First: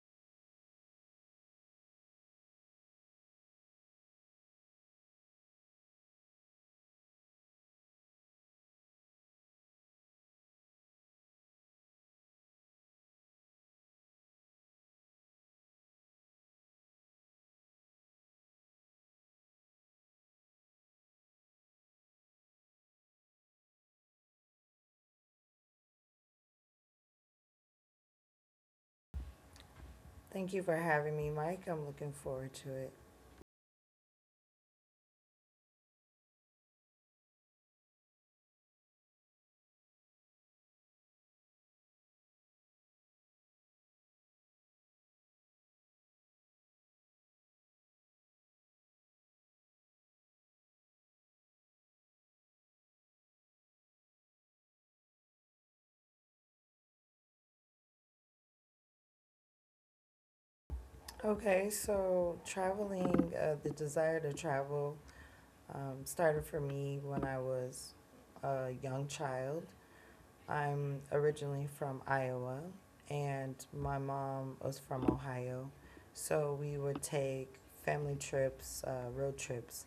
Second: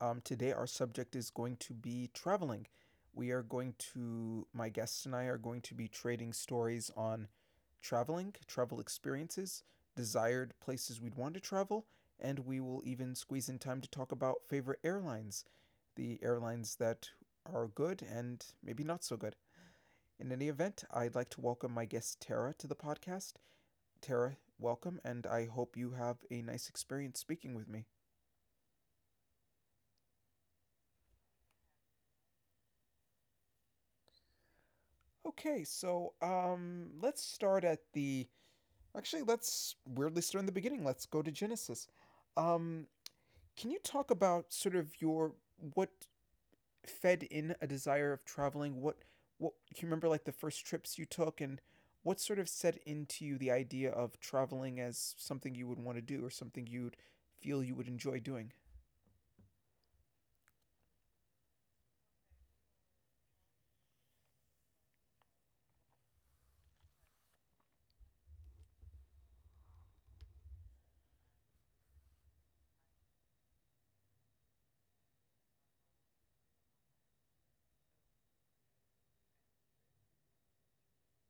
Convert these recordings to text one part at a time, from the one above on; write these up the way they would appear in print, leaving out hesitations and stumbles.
Today, our subject is going to be traveling. We are going to, my guests and I are going to be trading stories on traveling, travel experiences, desired places we'd want to travel, and we will even squeeze in time to talk about favorite airlines, the airlines that are good and maybe not so good. In any event, I'd like to welcome my guest Tara to the podcast. Tara, welcome, and I hope you have a nice experience speaking with me. Thank you for having me, Mike. I'm looking forward to it. Okay, so let's start at the. Actually, let's weirdly start in the beginning. Let's go to Genesis. Um, can you talk about sort of your what fed in a desire of traveling? What do you remember like the first trips you took and what sort of set into you the idea of traveling as something you would want to do or something you'd feel you would enjoy doing? Okay, so traveling, the desire to travel started for me when I was a young child. I'm originally from Iowa, and my mom was from Ohio. So we would take family trips, road trips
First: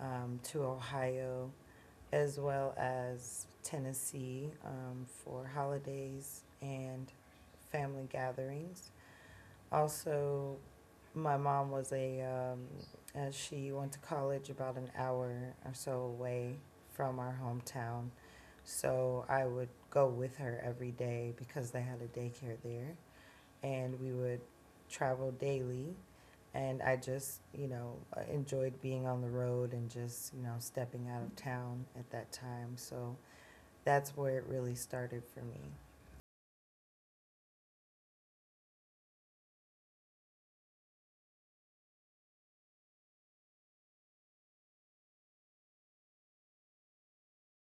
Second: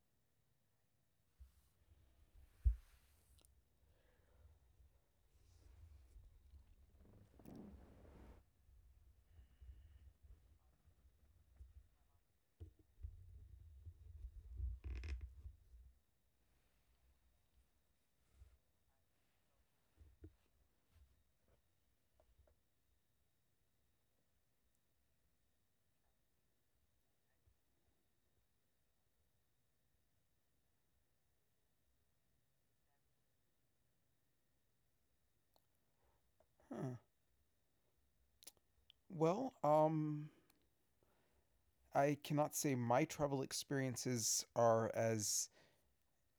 to Ohio as well as Tennessee for holidays and family gatherings. Also, my mom, she went to college about an hour or so away from our hometown. So I would go with her every day because they had a daycare there. And we would travel daily. And I just, you know, enjoyed being on the road and just, you know, stepping out of town at that time. So that's where it really started for me. Huh. Well, I cannot say my travel experiences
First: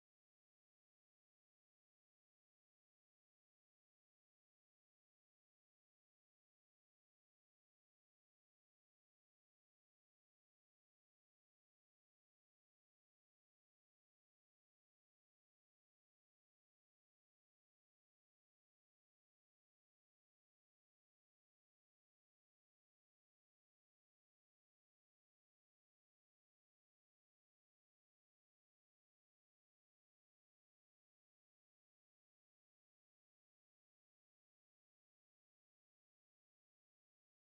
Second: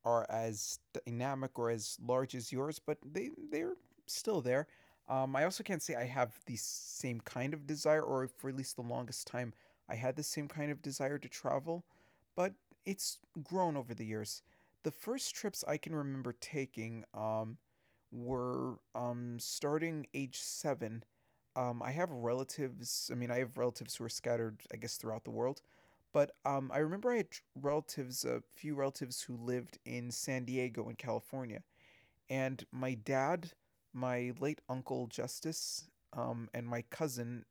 are as dynamic or as large as yours, but they're still there. I also can't say I have the same kind of desire, or for at least the longest time, I had the same kind of desire to travel, but it's grown over the years. The first trips I can remember taking were starting age 7. I have relatives, I mean, I have relatives who are scattered, I guess, throughout the world, but I remember I had relatives, a few relatives who lived in San Diego in California. And my dad, my late uncle Justice, and my cousin,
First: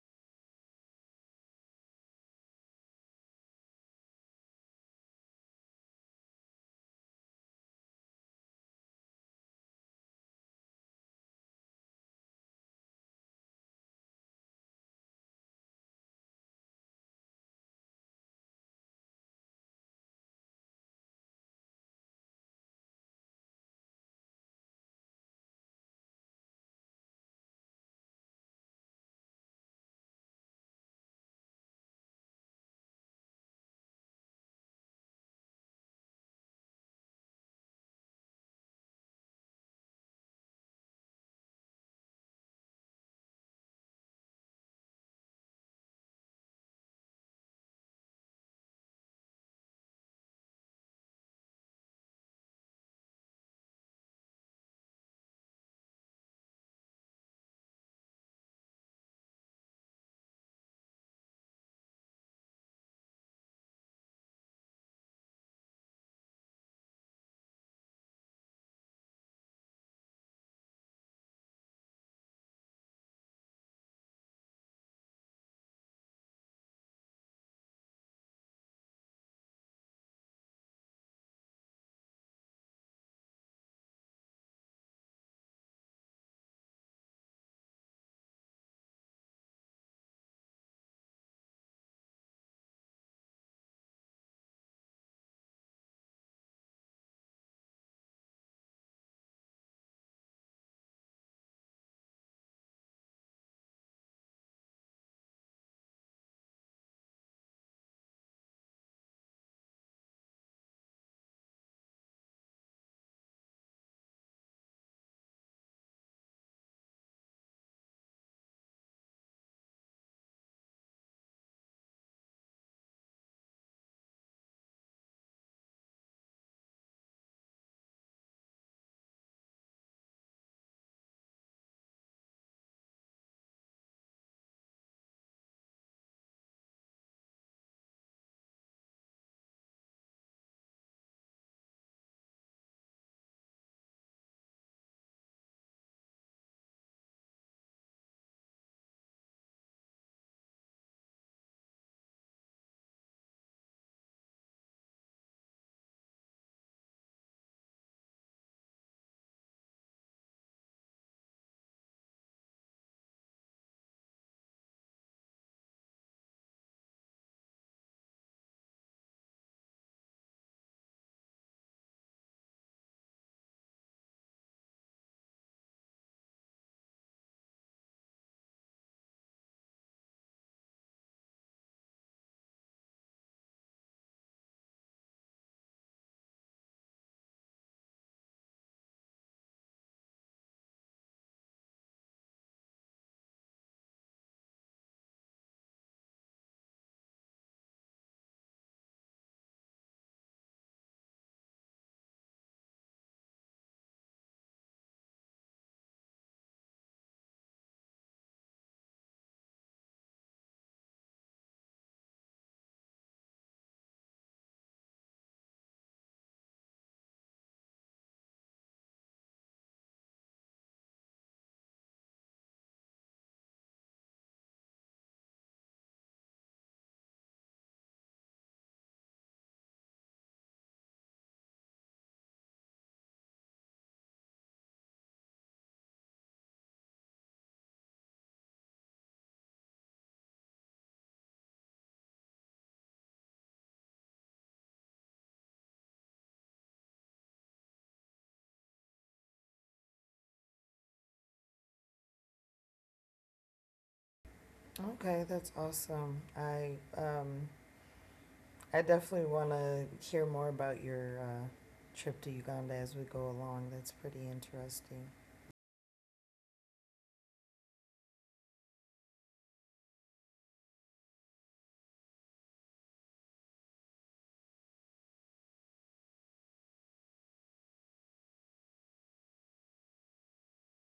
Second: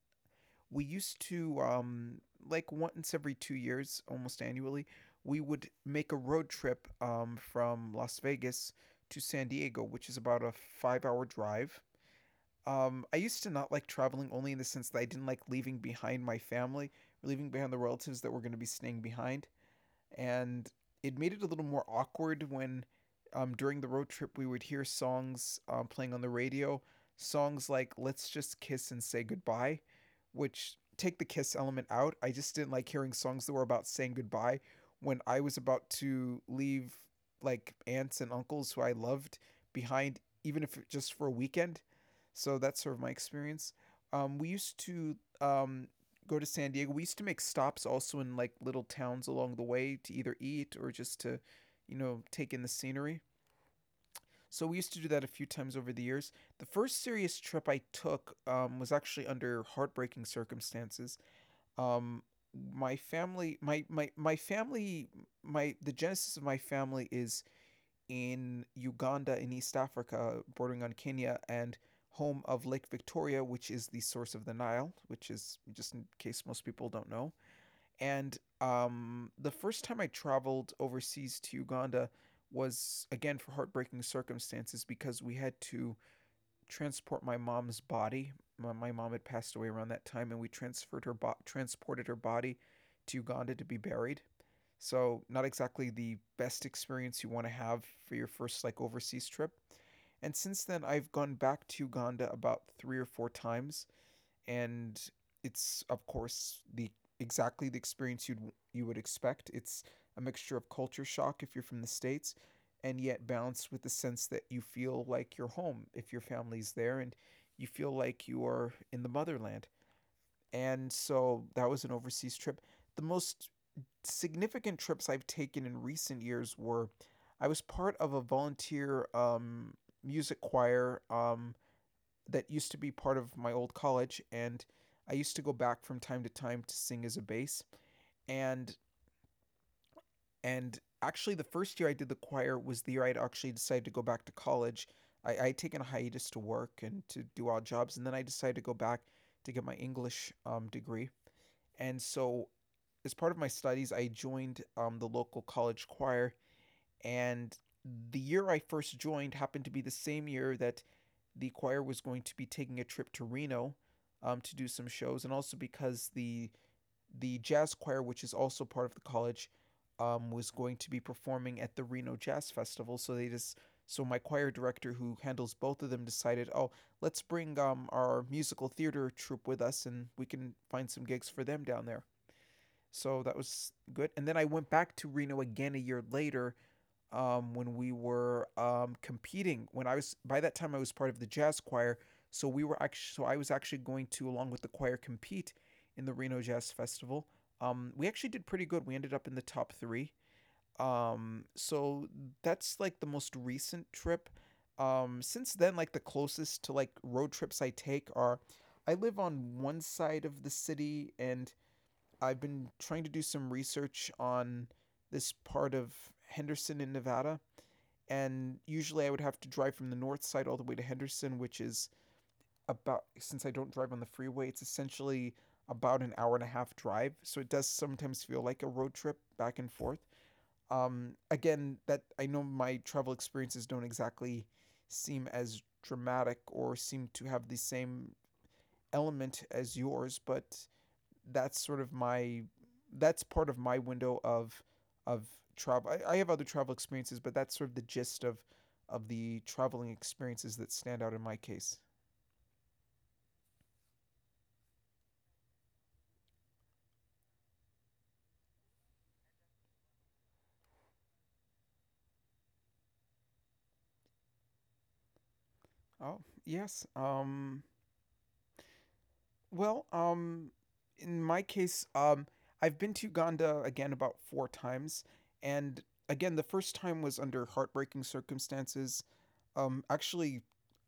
we used to, like once every 2 years, almost annually, we would make a road trip from Las Vegas to San Diego, which is about a 5-hour drive. I used to not like traveling only in the sense that I didn't like leaving behind my family, leaving behind the relatives that were going to be staying behind, and it made it a little more awkward when, during the road trip, we would hear songs playing on the radio, songs like "Let's Just Kiss and Say Goodbye," which take the kiss element out. I just didn't like hearing songs that were about saying goodbye when I was about to leave like aunts and uncles who I loved behind, even if just for a weekend. So that's sort of my experience. We used to go to San Diego, we used to make stops also in like little towns along the way to either eat or just to, you know, take in the scenery. So we used to do that a few times over the years. The first serious trip I took was actually under heartbreaking circumstances. Um, my family, my family, my the genesis of my family is in Uganda in East Africa, bordering on Kenya, and home of Lake Victoria, which is the source of the Nile, which is just in case most people don't know. And the first time I traveled overseas to Uganda was again for heartbreaking circumstances because we had to transport my mom's body. My mom had passed away around that time, and we transferred transported her body to Uganda to be buried. So not exactly the best experience you want to have for your first like overseas trip. And since then, I've gone back to Uganda about three or four times, and it's of course the exactly the experience you would expect. It's a mixture of culture shock if you're from the states, and yet balanced with the sense that you feel like you're home if your family's there, and you feel like you are in the motherland. And so that was an overseas trip. The most significant trips I've taken in recent years were, I was part of a volunteer music choir that used to be part of my old college, and I used to go back from time to time to sing as a bass, and actually the first year I did the choir was the year I'd actually decided to go back to college. I'd taken a hiatus to work and to do odd jobs, and then I decided to go back to get my English degree. And so as part of my studies I joined the local college choir, and the year I first joined happened to be the same year that the choir was going to be taking a trip to Reno to do some shows, and also because the jazz choir, which is also part of the college, was going to be performing at the Reno Jazz Festival. So they just So my choir director, who handles both of them, decided, oh, let's bring our musical theater troupe with us, and we can find some gigs for them down there. So that was good. And then I went back to Reno again a year later when we were competing. When I was by that time I was part of the jazz choir, so we were actually so I was actually going to, along with the choir, compete in the Reno Jazz Festival. We actually did pretty good. We ended up in the top three. So that's like the most recent trip. Since then, like the closest to like road trips I take are, I live on one side of the city, and I've been trying to do some research on this part of Henderson in Nevada, and usually I would have to drive from the north side all the way to Henderson, which is about, since I don't drive on the freeway, it's essentially about an hour and a half drive. So it does sometimes feel like a road trip back and forth. Again, that, I know my travel experiences don't exactly seem as dramatic or seem to have the same element as yours, but that's sort of my that's part of my window of of travel. I have other travel experiences, but that's sort of the gist of the traveling experiences that stand out in my case. Okay, that's awesome. I definitely want to hear more about your trip to Uganda as we go along. That's pretty interesting. Oh yes. Well. In my case, I've been to Uganda again about four times, and again the first time was under heartbreaking circumstances. Actually,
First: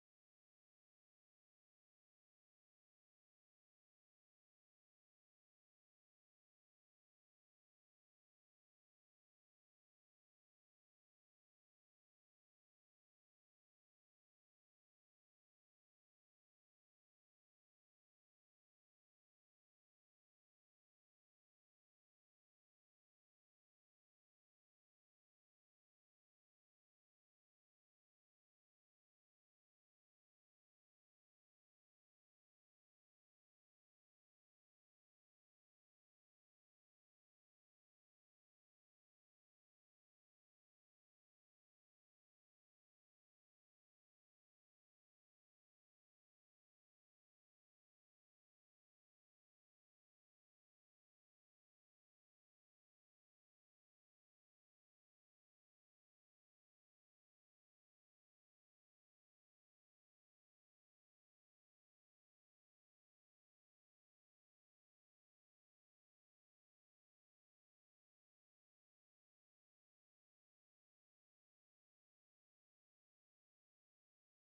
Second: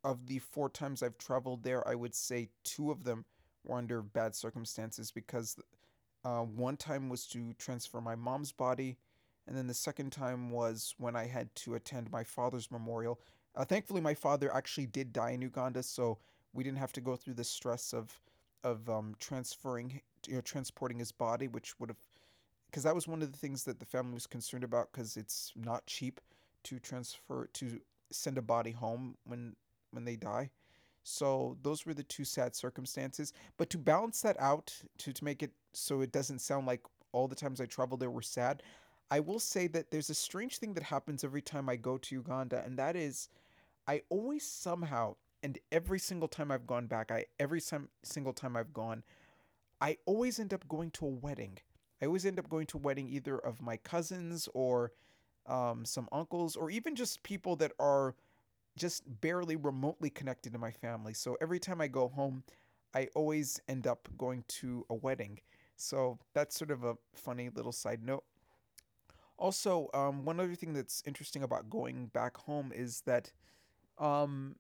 of the four times I've traveled there, I would say two of them were under bad circumstances because one time was to transfer my mom's body, and then the second time was when I had to attend my father's memorial. Thankfully, my father actually did die in Uganda, so we didn't have to go through the stress of transferring, you know, transporting his body, which would have, because that was one of the things that the family was concerned about, because it's not cheap to transfer to send a body home when they die. So those were the two sad circumstances. But to balance that out, to make it so it doesn't sound like all the times I traveled there were sad, I will say that there's a strange thing that happens every time I go to Uganda, and that is, I always somehow, and every single time I've gone back, I every time, single time I've gone, I always end up going to a wedding. I always end up going to a wedding either of my cousins or some uncles, or even just people that are just barely remotely connected to my family. So every time I go home, I always end up going to a wedding. So that's sort of a funny little side note. Also, one other thing that's interesting about going back home is that, um,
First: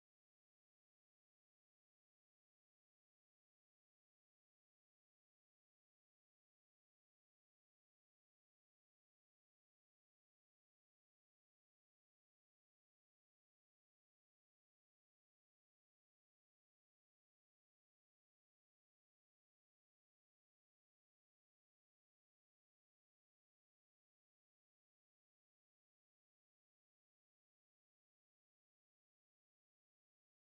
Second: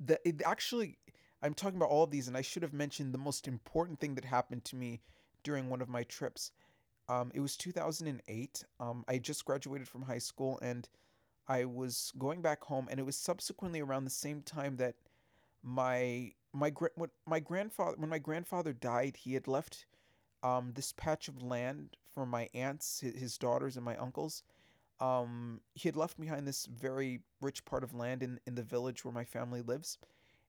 the it actually I'm talking about all of these, and I should have mentioned the most important thing that happened to me during one of my trips. It was 2008. I just graduated from high school, and I was going back home, and it was subsequently around the same time that my gra- what my grandfather when my grandfather died, he had left this patch of land for my aunts, his daughters, and my uncles. He had left behind this very rich part of land in the village where my family lives.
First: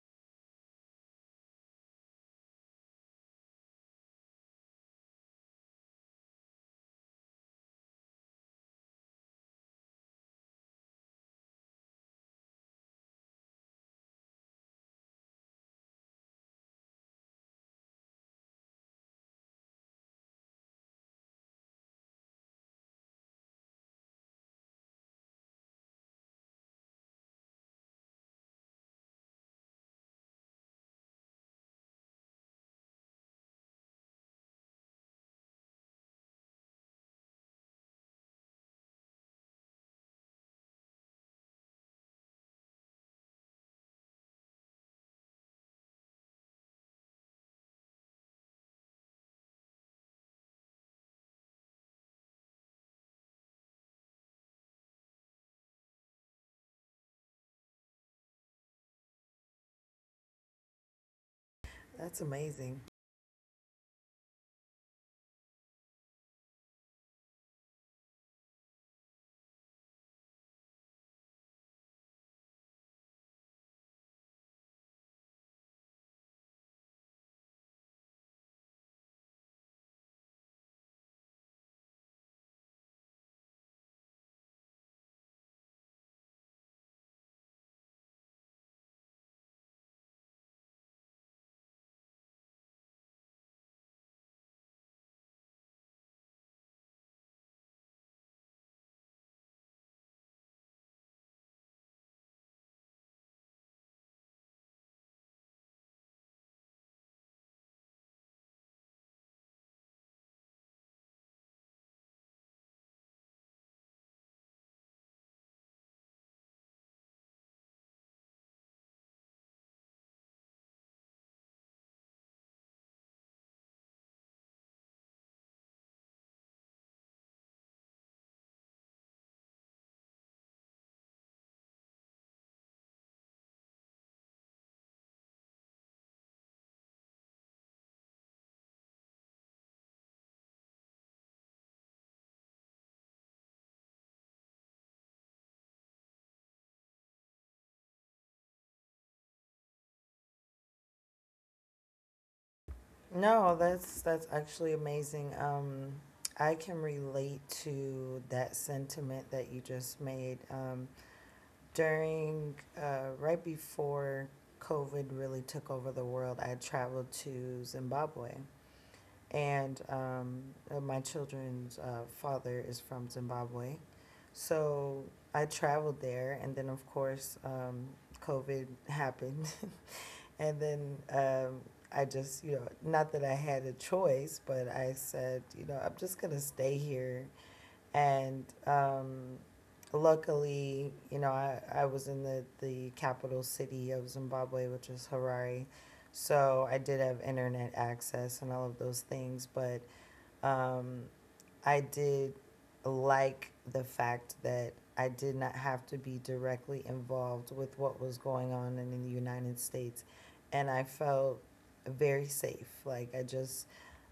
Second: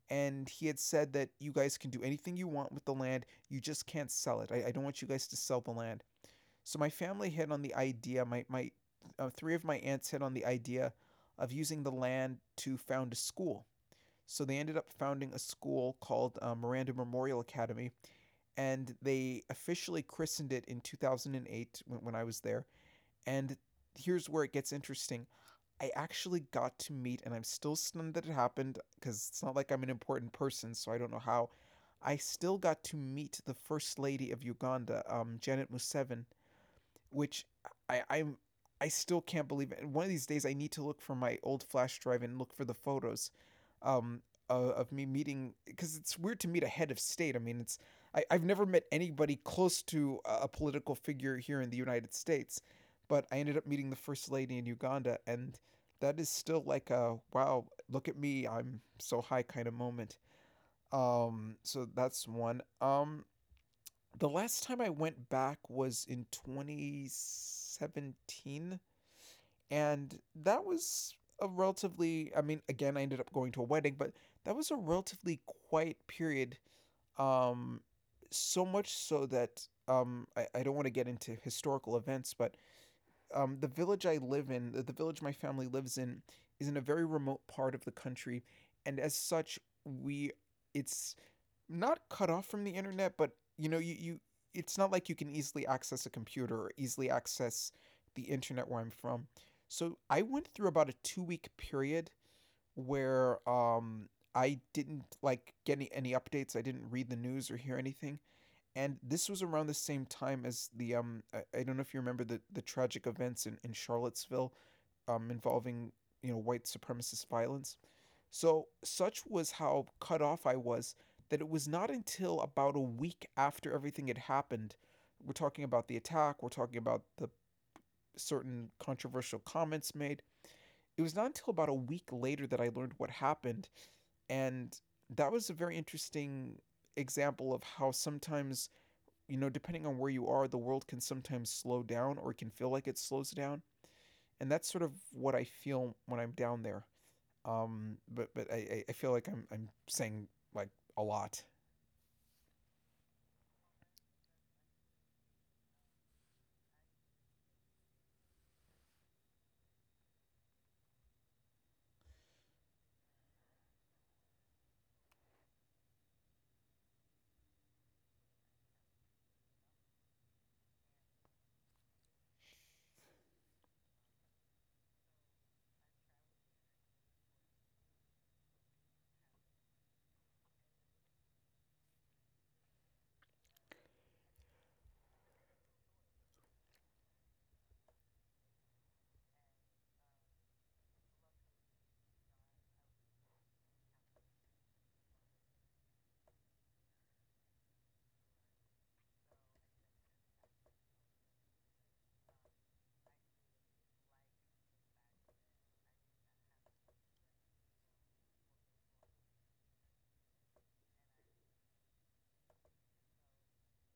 And he had said that you guys can do anything you want with the land. You just can't sell it. I don't want you guys to sell the land. So my family hit on the idea. My three of my aunts hit on the idea of using the land to found a school. So they ended up founding a school called Miranda Memorial Academy, and they officially christened it in 2008 when I was there. And here's where it gets interesting. I actually got to meet, and I'm still stunned that it happened because it's not like I'm an important person, so I don't know how. I still got to meet the first lady of Uganda, Janet Museveni, which I, I'm I still can't believe it. One of these days, I need to look for my old flash drive and look for the photos um, of me meeting because it's weird to meet a head of state. I mean, I've never met anybody close to a political figure here in the United States, but I ended up meeting the first lady in Uganda, and that is still like a wow, look at me, I'm so high kind of moment. So That's that's one. amazing. The last time I went back was in 2017, and that was a relatively. I mean, again, I ended up going to a wedding, but that was a relatively quiet period. Um, so much so that I don't want to get into historical events, but the village I live in, the village my family lives in, is in a very remote part of the country, and as such, we it's not cut off from the internet, but you know, you it's not like you can easily access a computer or easily access the internet where I'm from. So I went through about a 2-week period where I didn't like get any updates. I didn't read the news or hear anything. And this was around the same time as I don't know if you remember the tragic events in Charlottesville involving, white supremacist violence. So, such was how cut off I was that it was not until about a week after everything had happened. We're talking about the attack, we're talking about the certain controversial comments made. It was not until about a week later that I learned what happened. And that was a very interesting example of how sometimes, depending on where you are, the world can sometimes slow down or it can feel like it slows down. And that's sort of what I feel when I'm down there. But I feel like I'm saying like a lot. No, that's actually amazing. I can relate to that sentiment that you just made. During right before COVID really took over the world, I traveled to Zimbabwe and my children's father is from Zimbabwe. So I traveled there, and then of course, COVID happened, and then I just, you know, not that I had a choice, but I said, you know, I'm just gonna stay here and luckily, you know, I was in the capital city of Zimbabwe, which is Harare. So I did have internet access and all of those things, but um, I did like the fact that I did not have to be directly involved with what was going on in the United States. And I felt very safe. Like, I just,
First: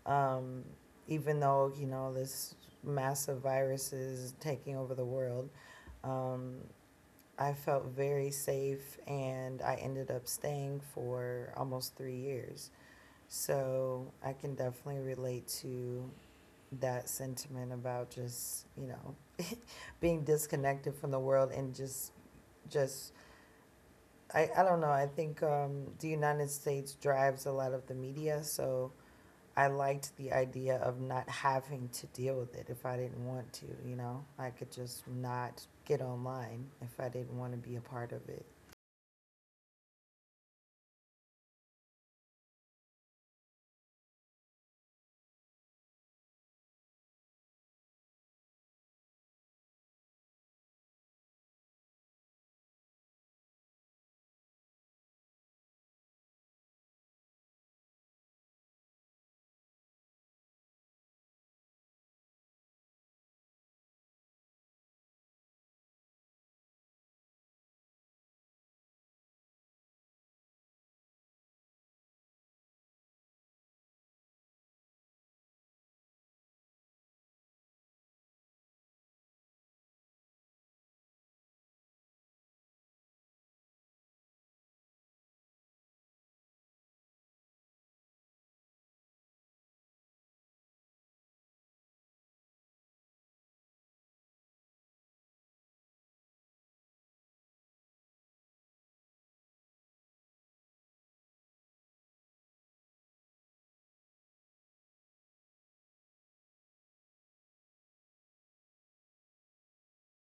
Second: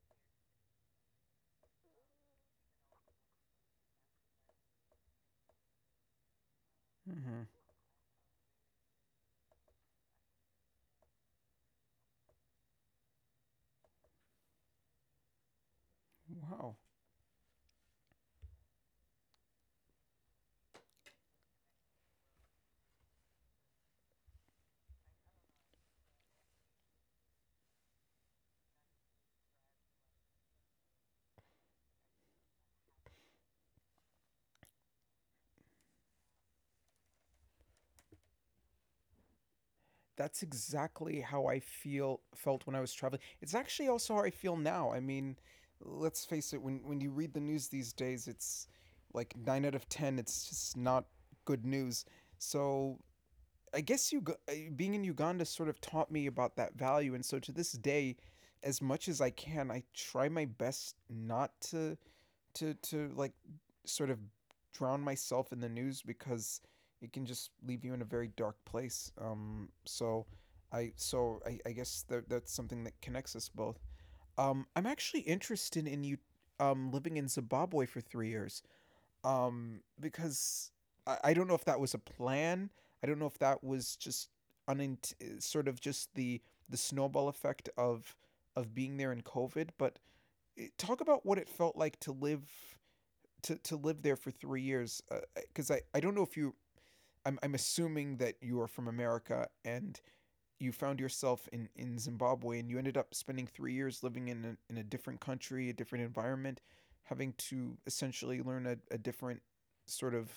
um, even though, you know, this massive virus is taking over the world, um, Hmm. I felt very safe and I ended up staying for almost 3 years. So I can definitely relate to Wow, that sentiment about just, you know, being disconnected from the world and just I don't know. I think the United States drives a lot of the media, so I liked the idea of not having to deal with it. If I didn't want to, you know, I could just not get online if I didn't want to be a part of it. that's exactly how I feel felt when I was traveling. It's actually also how I feel now. I mean, let's face it. When you read the news these days, it's like nine out of ten. It's just not good news. So I guess you being in Uganda sort of taught me about that value, and so to this day, as much as I can, I try my best not to like sort of drown myself in the news because it can just leave you in a very dark place. So I guess that that's something that connects us both. I'm actually interested in you living in Zimbabwe for 3 years because I don't know if that was a plan. I don't know if that was just sort of just the snowball effect of being there in COVID. But talk about what it felt like to live there for 3 years because I don't know if you I'm assuming that you are from America and you found yourself in Zimbabwe and you ended up spending 3 years living in a different country, a different environment, having to essentially learn a different sort of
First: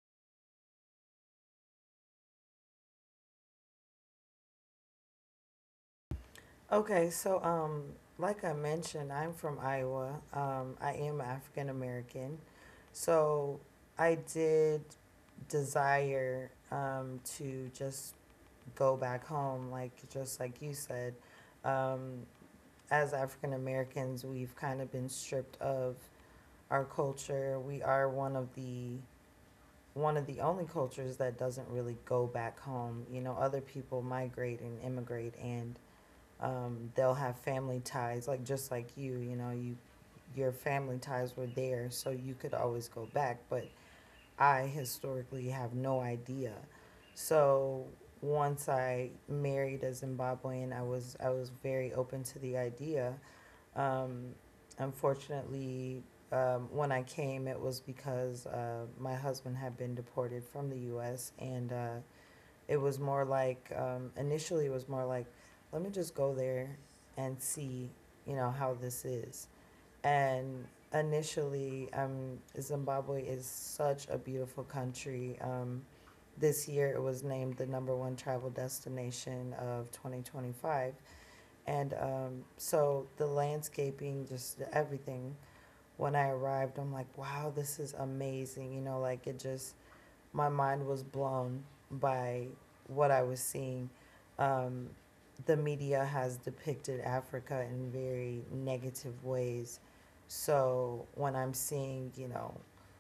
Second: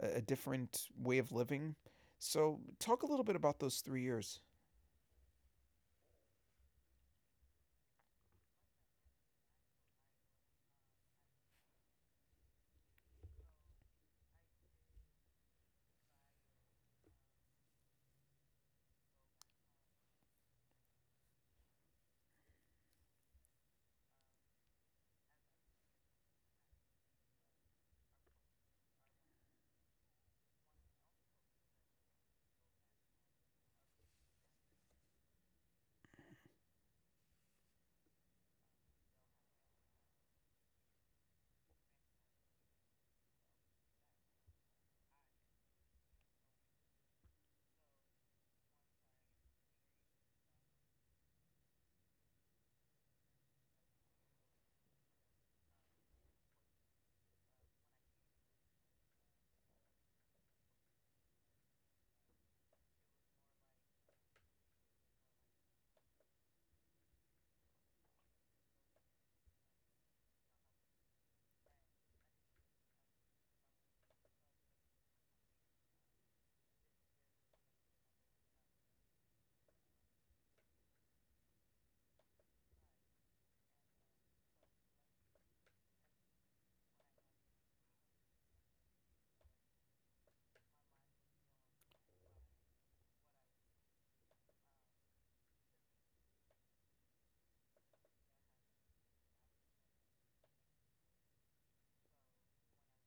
a different way of living. So talk a little bit about those 3 years. Okay, so like I mentioned, I'm from Iowa. I am African American. So I did desire to just go back home, like just like you said. Um, as African Americans, we've kind of been stripped of our culture. We are one of the only cultures that doesn't really go back home. You know, other people migrate and immigrate and they'll have family ties, like just like you know, you your family ties were there, so you could always go back. But I historically have no idea. So once I married a Zimbabwean, I was very open to the idea. Um, unfortunately, when I came, it was because my husband had been deported from the U.S. And it was more like initially it was more like, let me just go there and see, you know, how this is. And initially, Zimbabwe is such a beautiful country. This year, it was named the number one travel destination of 2025, and so the landscaping, just everything. When I arrived, I'm like, wow, this is amazing. You know, like it just my mind was blown by what I was seeing. Um, the media has depicted Africa in very negative ways. So when I'm seeing, you know,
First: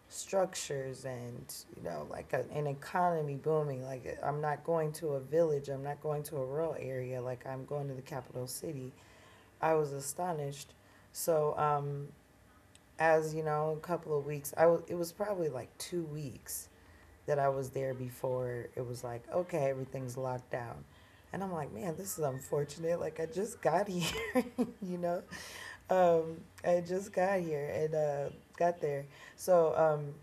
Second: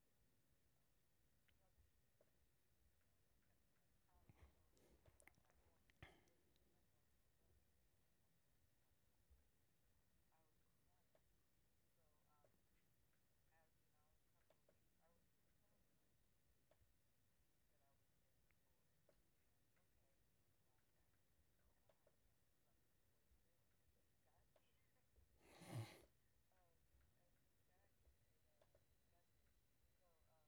structures and, you know, like an economy booming, like I'm not going to a village, I'm not going to a rural area, like I'm going to the capital city, I was astonished. So, as you know, a couple of weeks, it was probably like 2 weeks that I was there before, it was like, okay, everything's locked down. And I'm like, man, this is unfortunate. Like, I just got here, you know? Um, I just got here and got there. So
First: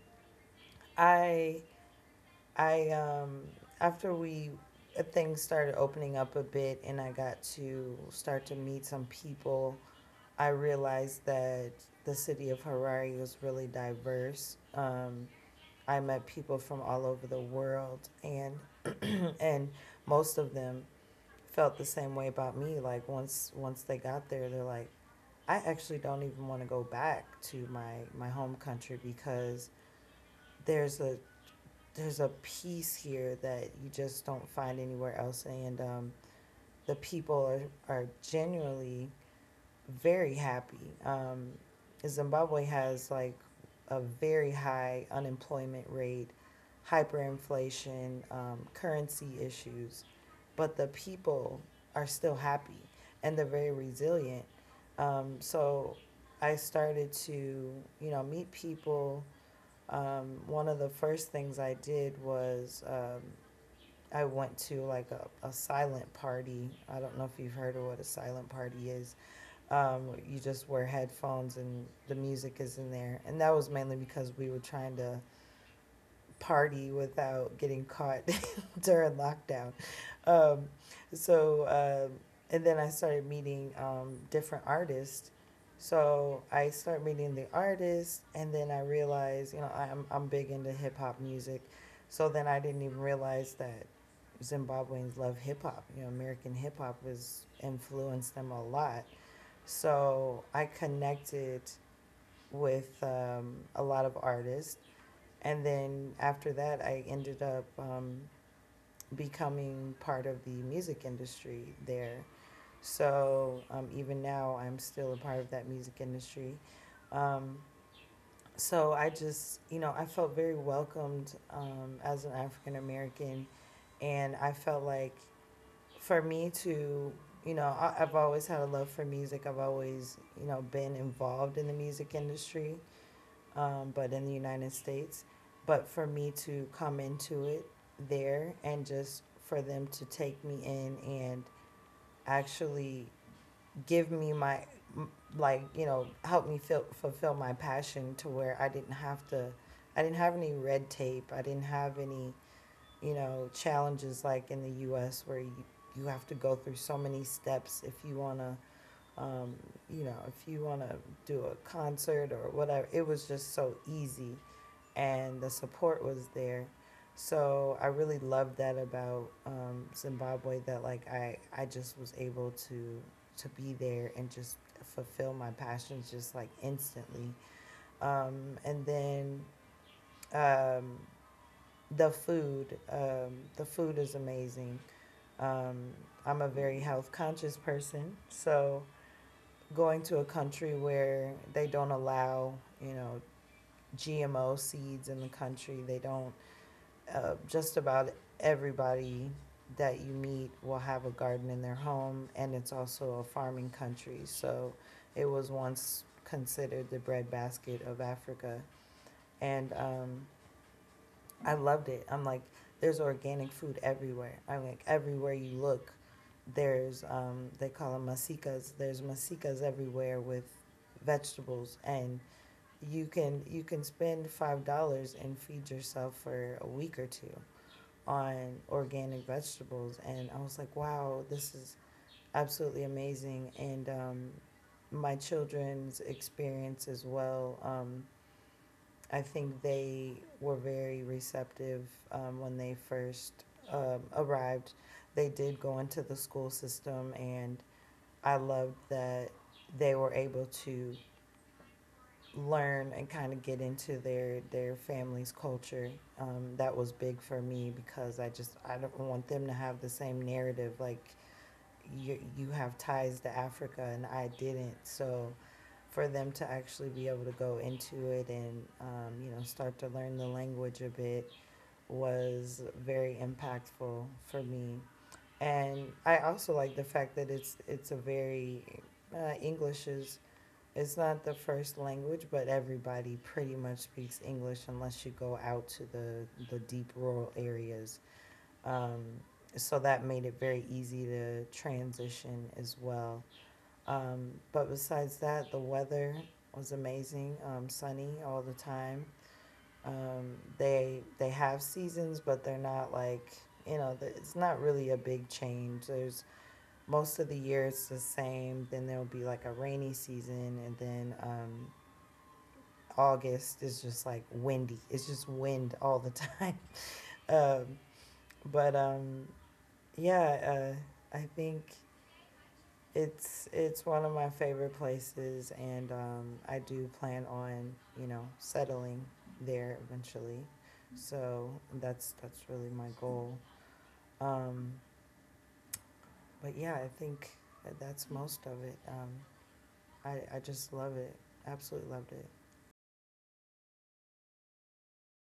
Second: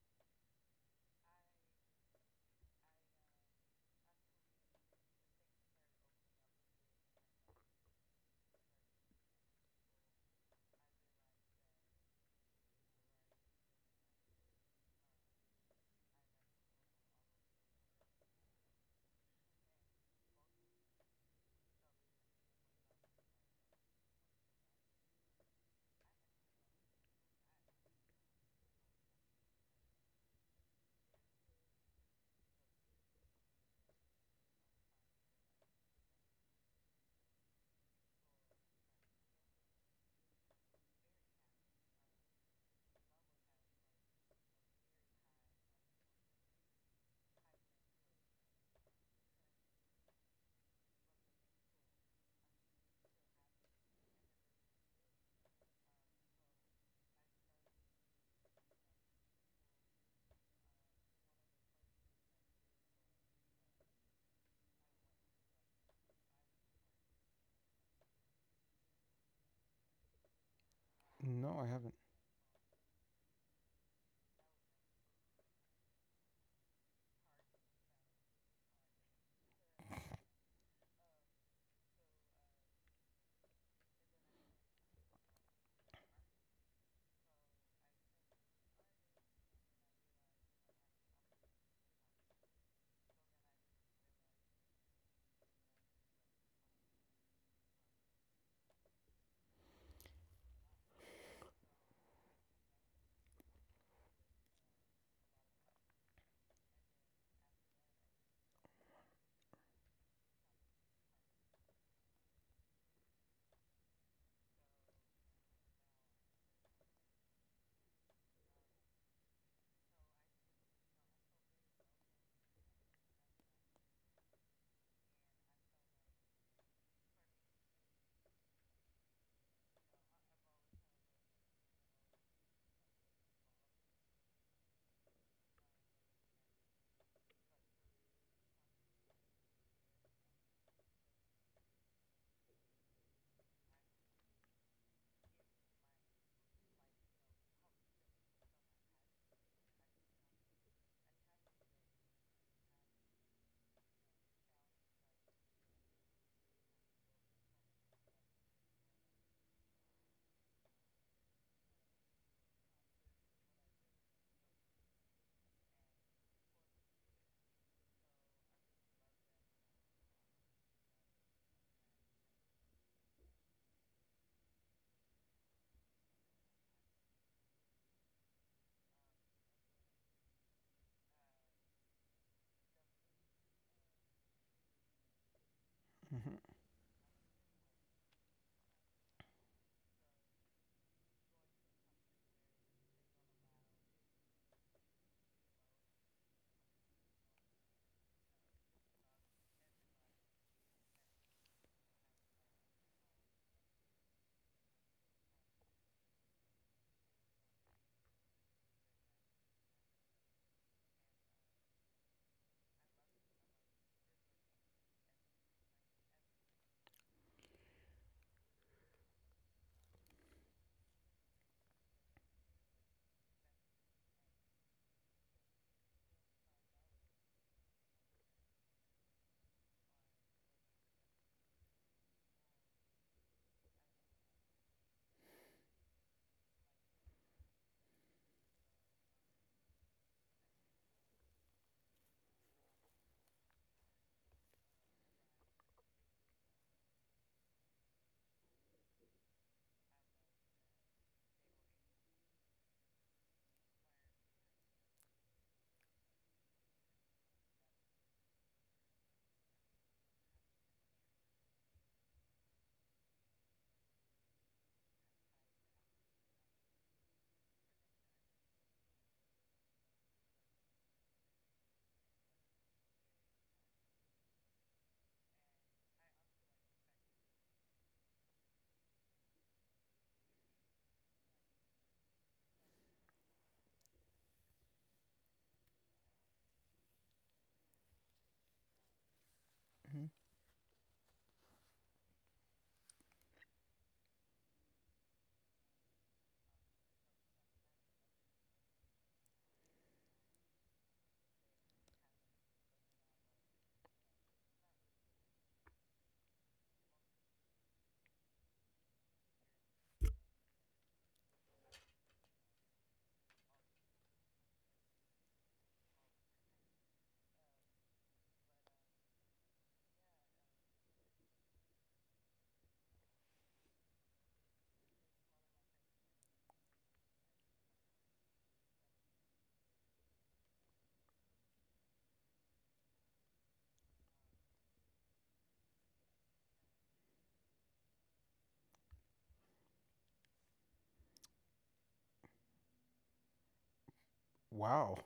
I, I after we, things started opening up a bit and I got to start to meet some people, I realized that the city of Harare was really diverse. I met people from all over the world and and most of them felt the same way about me. Like, once they got there, they're like, I actually don't even want to go back to my home country because there's a there's a peace here that you just don't find anywhere else. And the people are genuinely very happy. Zimbabwe has like a very high unemployment rate, hyperinflation, currency issues, but the people are still happy and they're very resilient. So I started to, you know, meet people. One of the first things I did was I went to like a silent party. I don't know if you've heard of what a silent party is. You No, just I wear haven't. headphones and the music is in there. And that was mainly because we were trying to party without getting caught during lockdown. Um, so, um, and then I started meeting different artists. So I started meeting the artists, and then I realized, you know, I'm big into hip hop music. So then I didn't even realize that Zimbabweans love hip hop. You know, American hip hop has influenced them a lot. So I connected with a lot of artists, and then after that, I ended up becoming part of the music industry there. So even now, I'm still a part of that music industry. Um, so I just, you know, I felt very welcomed as an African American. And I felt like for me to, you know, I, I've always had a love for music. I've always, you know, been involved in the music industry but in the United States. But for me to come into it there and just for them to take me in and actually give me my, like, you know, help me feel, fulfill my passion to where I didn't have to, I didn't have any red tape. I didn't have any, you know, challenges like in the US where you have to go through so many steps if you want to um, you know, if you want to do a concert or whatever, it was just so easy and the support was there. So I really loved that about Zimbabwe that like I just was able to be there and just fulfill my passions just like instantly. And then um, the food is amazing. Mm-hmm. Um, I'm a very health conscious person, so going to a country where they don't allow, you know, GMO seeds in the country. They don't, just about everybody that you meet will have a garden in their home, and it's also a farming country. So it was once considered the breadbasket of Africa. And I loved it. I'm like, there's organic food everywhere. I'm like, everywhere you look, there's they call them masicas. There's masicas everywhere with vegetables, and you can spend $5 and feed yourself for a week or two on organic vegetables. And I was like, wow, this is absolutely amazing. And my children's experience as well. I think they were very receptive when they first arrived. They did go into the school system, and I loved that they were able to learn and kind of get into their family's culture. That was big for me because I just, I don't want them to have the same narrative. Like, you have ties to Africa and I didn't. So for them to actually be able to go into it and you know, start to learn the language a bit was very impactful for me. And I also like the fact that it's a very English is it's not the first language, but everybody pretty much speaks English unless you go out to the deep rural areas, um, so that made it Mm-hmm. very easy to transition as well. But besides that, the weather was amazing, sunny all the time. They have seasons, but they're not like, you know, it's not really a big change. There's most of the year it's the same. Then there'll be like a rainy season, and then August is just like windy. It's just wind all the time. um, but yeah, I think it's one of my favorite places, and I do plan on, you know, settling there eventually. So that's really my goal. Um, but yeah, I think that's most of it. I just love it. Absolutely loved it. Wow.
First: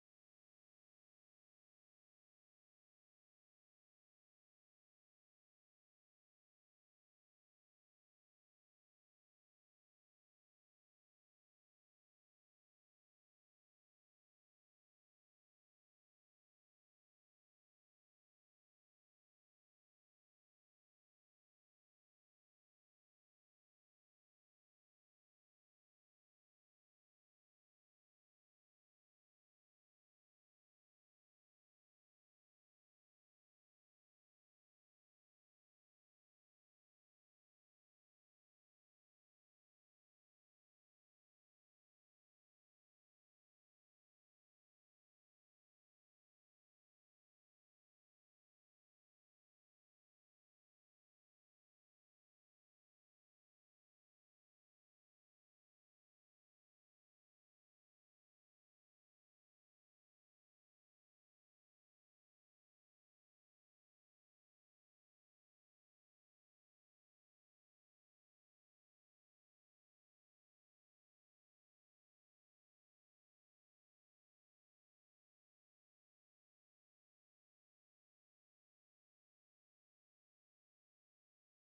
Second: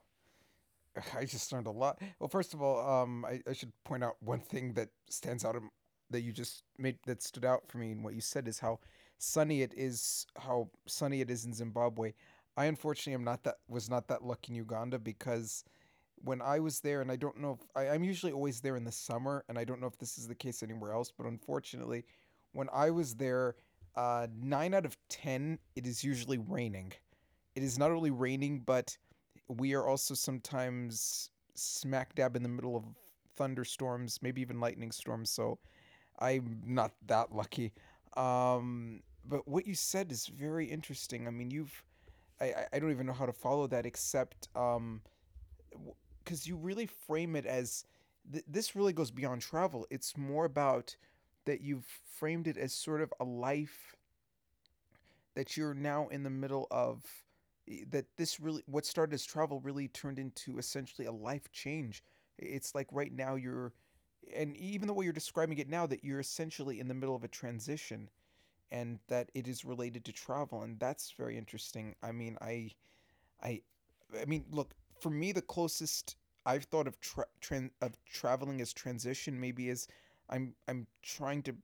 I just learned a lot. Well, first of all, I should point out one thing that stands out that you just made that stood out for me in what you said is how sunny it is, how sunny it is in Zimbabwe. I unfortunately am not that was not that lucky in Uganda because when I was there, and I don't know if I'm usually always there in the summer, and I don't know if this is the case anywhere else, but unfortunately, when I was there, nine out of ten, it is usually raining. It is not only raining, but we are also sometimes smack dab in the middle of thunderstorms, maybe even lightning storms. So I'm not that lucky. But what you said is very interesting. I mean, I don't even know how to follow that except because you really frame it as this really goes beyond travel. It's more about that you've framed it as sort of a life that you're now in the middle of, that this really, what started as travel really turned into essentially a life change. It's like right now you're, and even the way you're describing it now, that you're essentially in the middle of a transition, and that it is related to travel. And that's very interesting. I mean i i i mean look. For me, the closest I've thought of traveling as transition maybe is, I'm trying to,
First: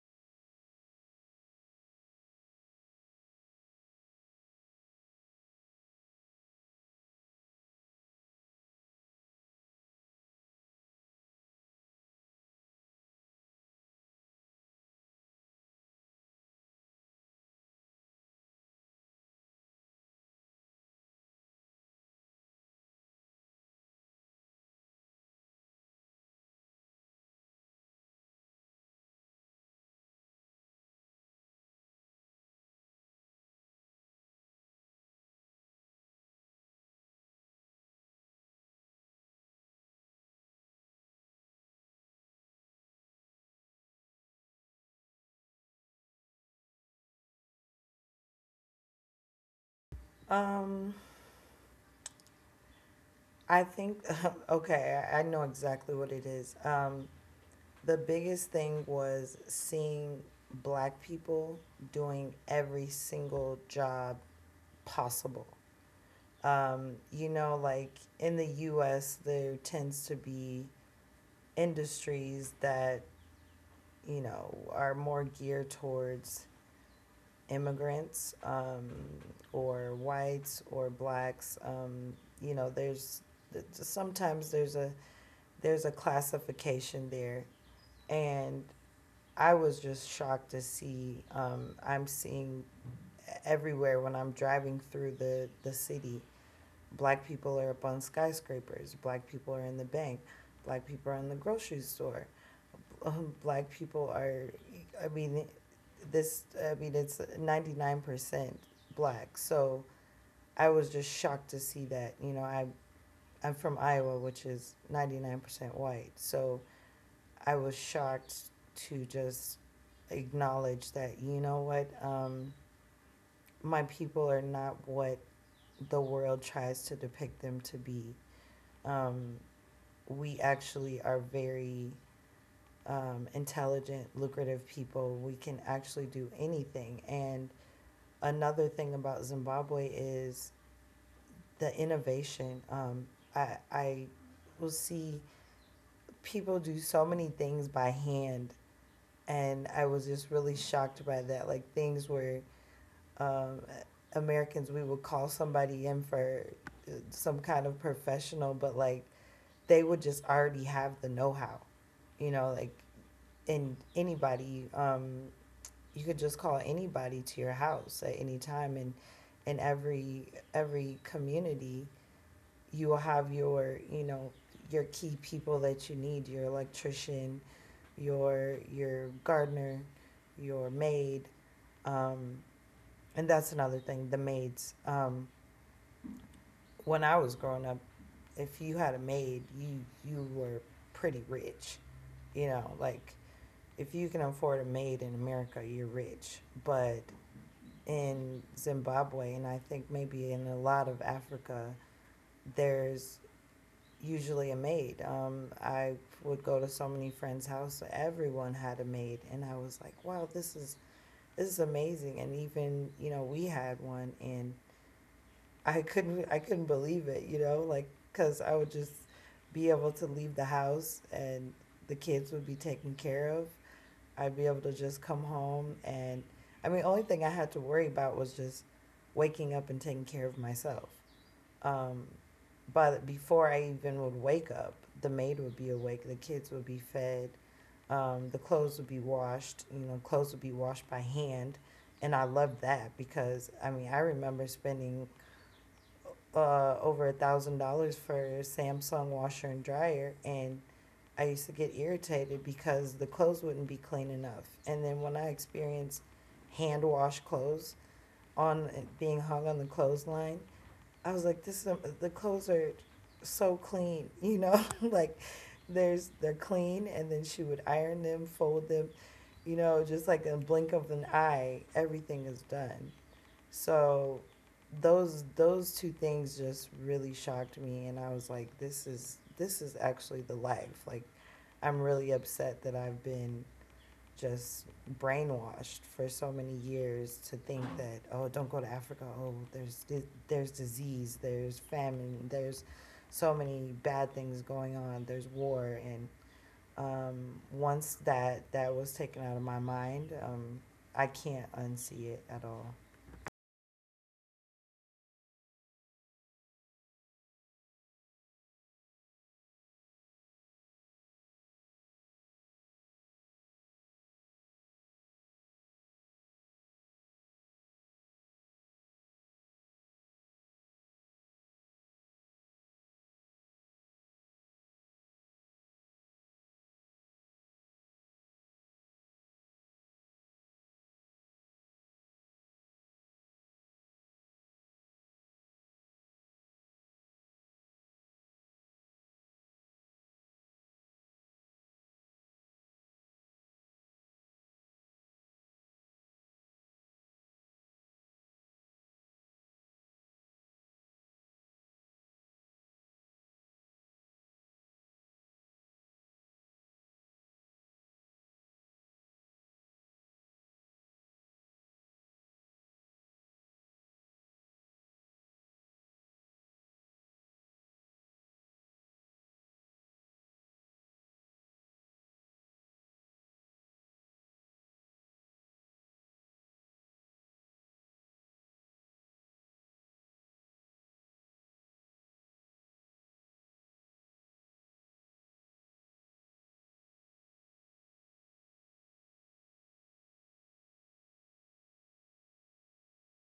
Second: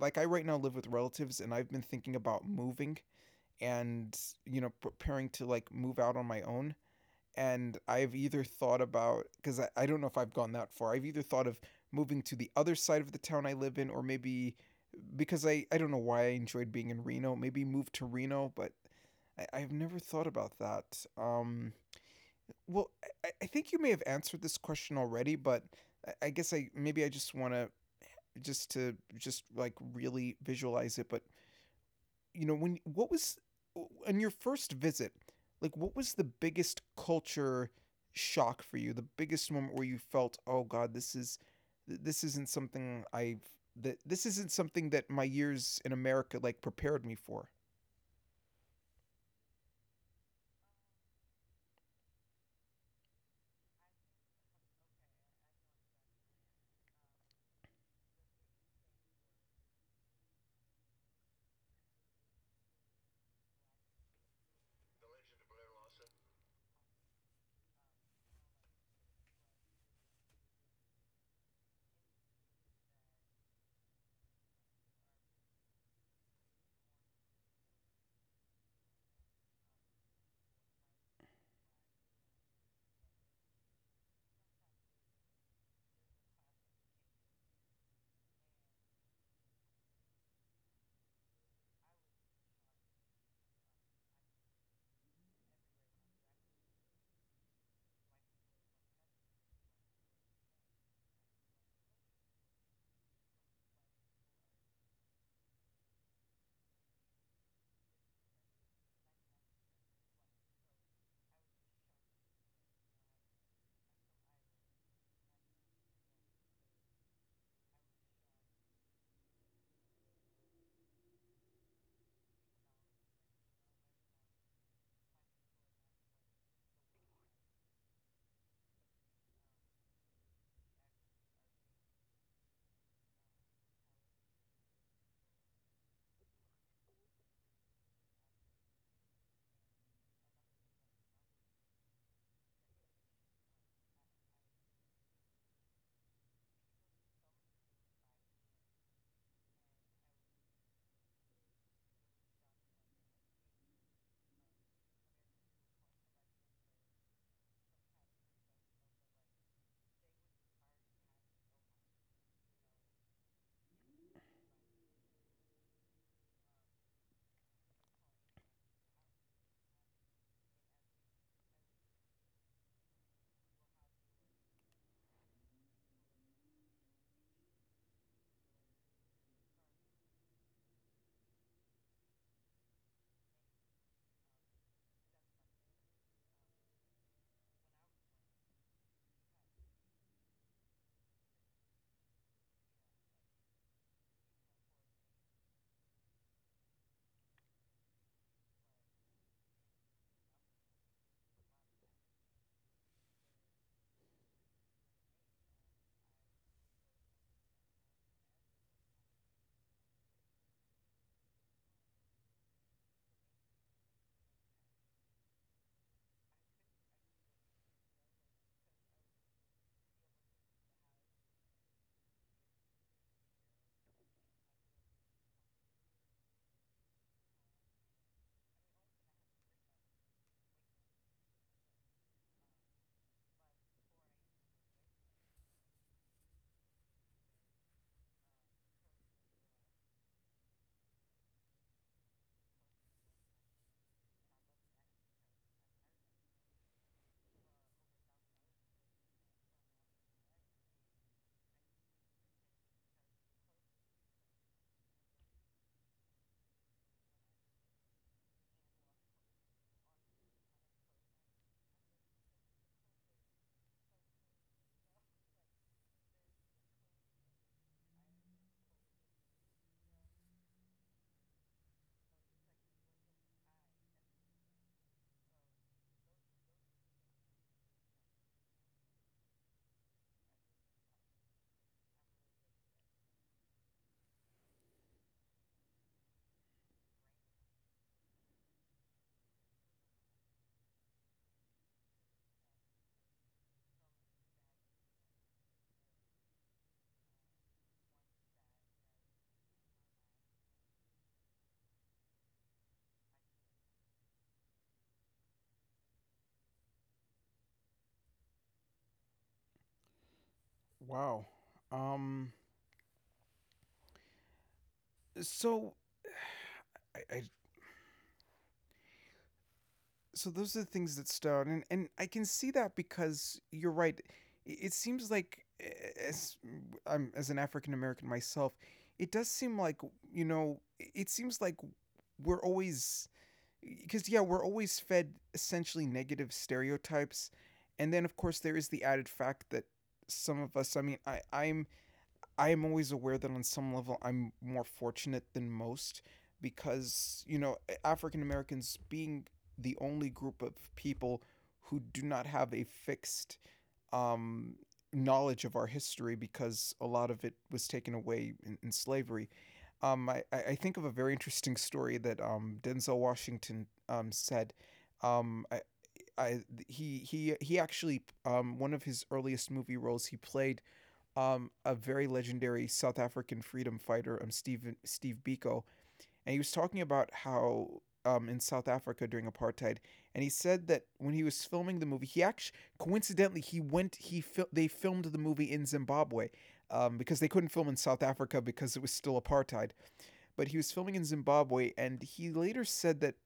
like, I right now live with relatives, and I've been thinking about moving, and preparing to like move out on my own. And I've either thought about, because I don't know if I've gone that far, I've either thought of moving to the other side of the town I live in, or maybe, because I don't know why, I enjoyed being in Reno, maybe move to Reno. But I've never thought about that. Well, I think you may have answered this question already, but I guess I, maybe I just want to, just like really visualize it. But when, what was on your first visit, like, what was the biggest culture shock for you, the biggest moment where you felt, oh god, this isn't something I've that this isn't something that my years in America like prepared me for. Um, I think okay, I know exactly what it is. The biggest thing was seeing black people doing every single job possible. You know, like in the US, there tends to be industries that, you know, are more geared towards immigrants or whites or blacks. You know, there's sometimes there's a classification there, and I was just shocked to see. I'm seeing everywhere when I'm driving through the city. Black people are up on skyscrapers. Black people are in the bank. Black people are in the grocery store. Black people are, I mean, this, I mean, it's 99% black. So I was just shocked to see that. I'm from Iowa, which is 99% white. So I was shocked to just acknowledge that, you know what, my people are not what the world tries to depict them to be. Um, we actually are very intelligent, lucrative people. We can actually do anything. And another thing about Zimbabwe is the innovation. I will see people do so many things by hand, and I was just really shocked by that. Like things where um, Americans, we would call somebody in for some kind of professional, but like they would just already have the know-how, you know, like in anybody you could just call anybody to your house at any time, and in every community you will have your, you know, your key people that you need: your electrician, your gardener, your maid, um, and that's another thing, the maids. When I was growing up, if you had a maid, you were pretty rich. You know, like if you can afford a maid in America, you're rich. But in Zimbabwe, and I think maybe in a lot of Africa, there's usually a maid. I would go to so many friends' house. Everyone had a maid, and I was like, wow, this is amazing. And even, you know, we had one, and I couldn't believe it. You know, like because I would just be able to leave the house, and the kids would be taken care of. I'd be able to just come home, and I mean, only thing I had to worry about was just waking up and taking care of myself. Um, but before I even would wake up, the maid would be awake, the kids would be fed, the clothes would be washed, you know, clothes would be washed by hand. And I loved that because, I mean, I remember spending over $1,000 for a Samsung washer and dryer, and I used to get irritated because the clothes wouldn't be clean enough. And then when I experienced hand wash clothes on being hung on the clothesline, I was like, this is the clothes are so clean, you know, like there's they're clean, and then she would iron them, fold them, you know, just like in a blink of an eye, everything is done. So those two things just really shocked me, and I was like, this is actually the life. Like, I'm really upset that I've been just brainwashed for so many years to think that, oh, don't go to Africa, oh, there's disease, there's famine, there's so many bad things going on, there's war, and once that was taken out of my mind, I can't unsee it at all. Wow. Um, so I so those are the things that stood out, and I can see that because you're right. It seems like, as as an African American myself, it does seem like, it seems like we're always, because yeah, we're always fed essentially negative stereotypes. And then of course there is the added fact that some of us, I mean, I am always aware that on some level I'm more fortunate than most because, you know, African Americans being the only group of people who do not have a fixed um, knowledge of our history because a lot of it was taken away in slavery. I think of a very interesting story that Denzel Washington said. Um, I, I, he actually, one of his earliest movie roles, he played a very legendary South African freedom fighter, Steve Biko, and he was talking about how in South Africa during apartheid, and he said that when he was filming the movie, he actually coincidentally he went he fil- they filmed the movie in Zimbabwe. Because they couldn't film in South Africa because it was still apartheid. But he was filming in Zimbabwe, and he later said that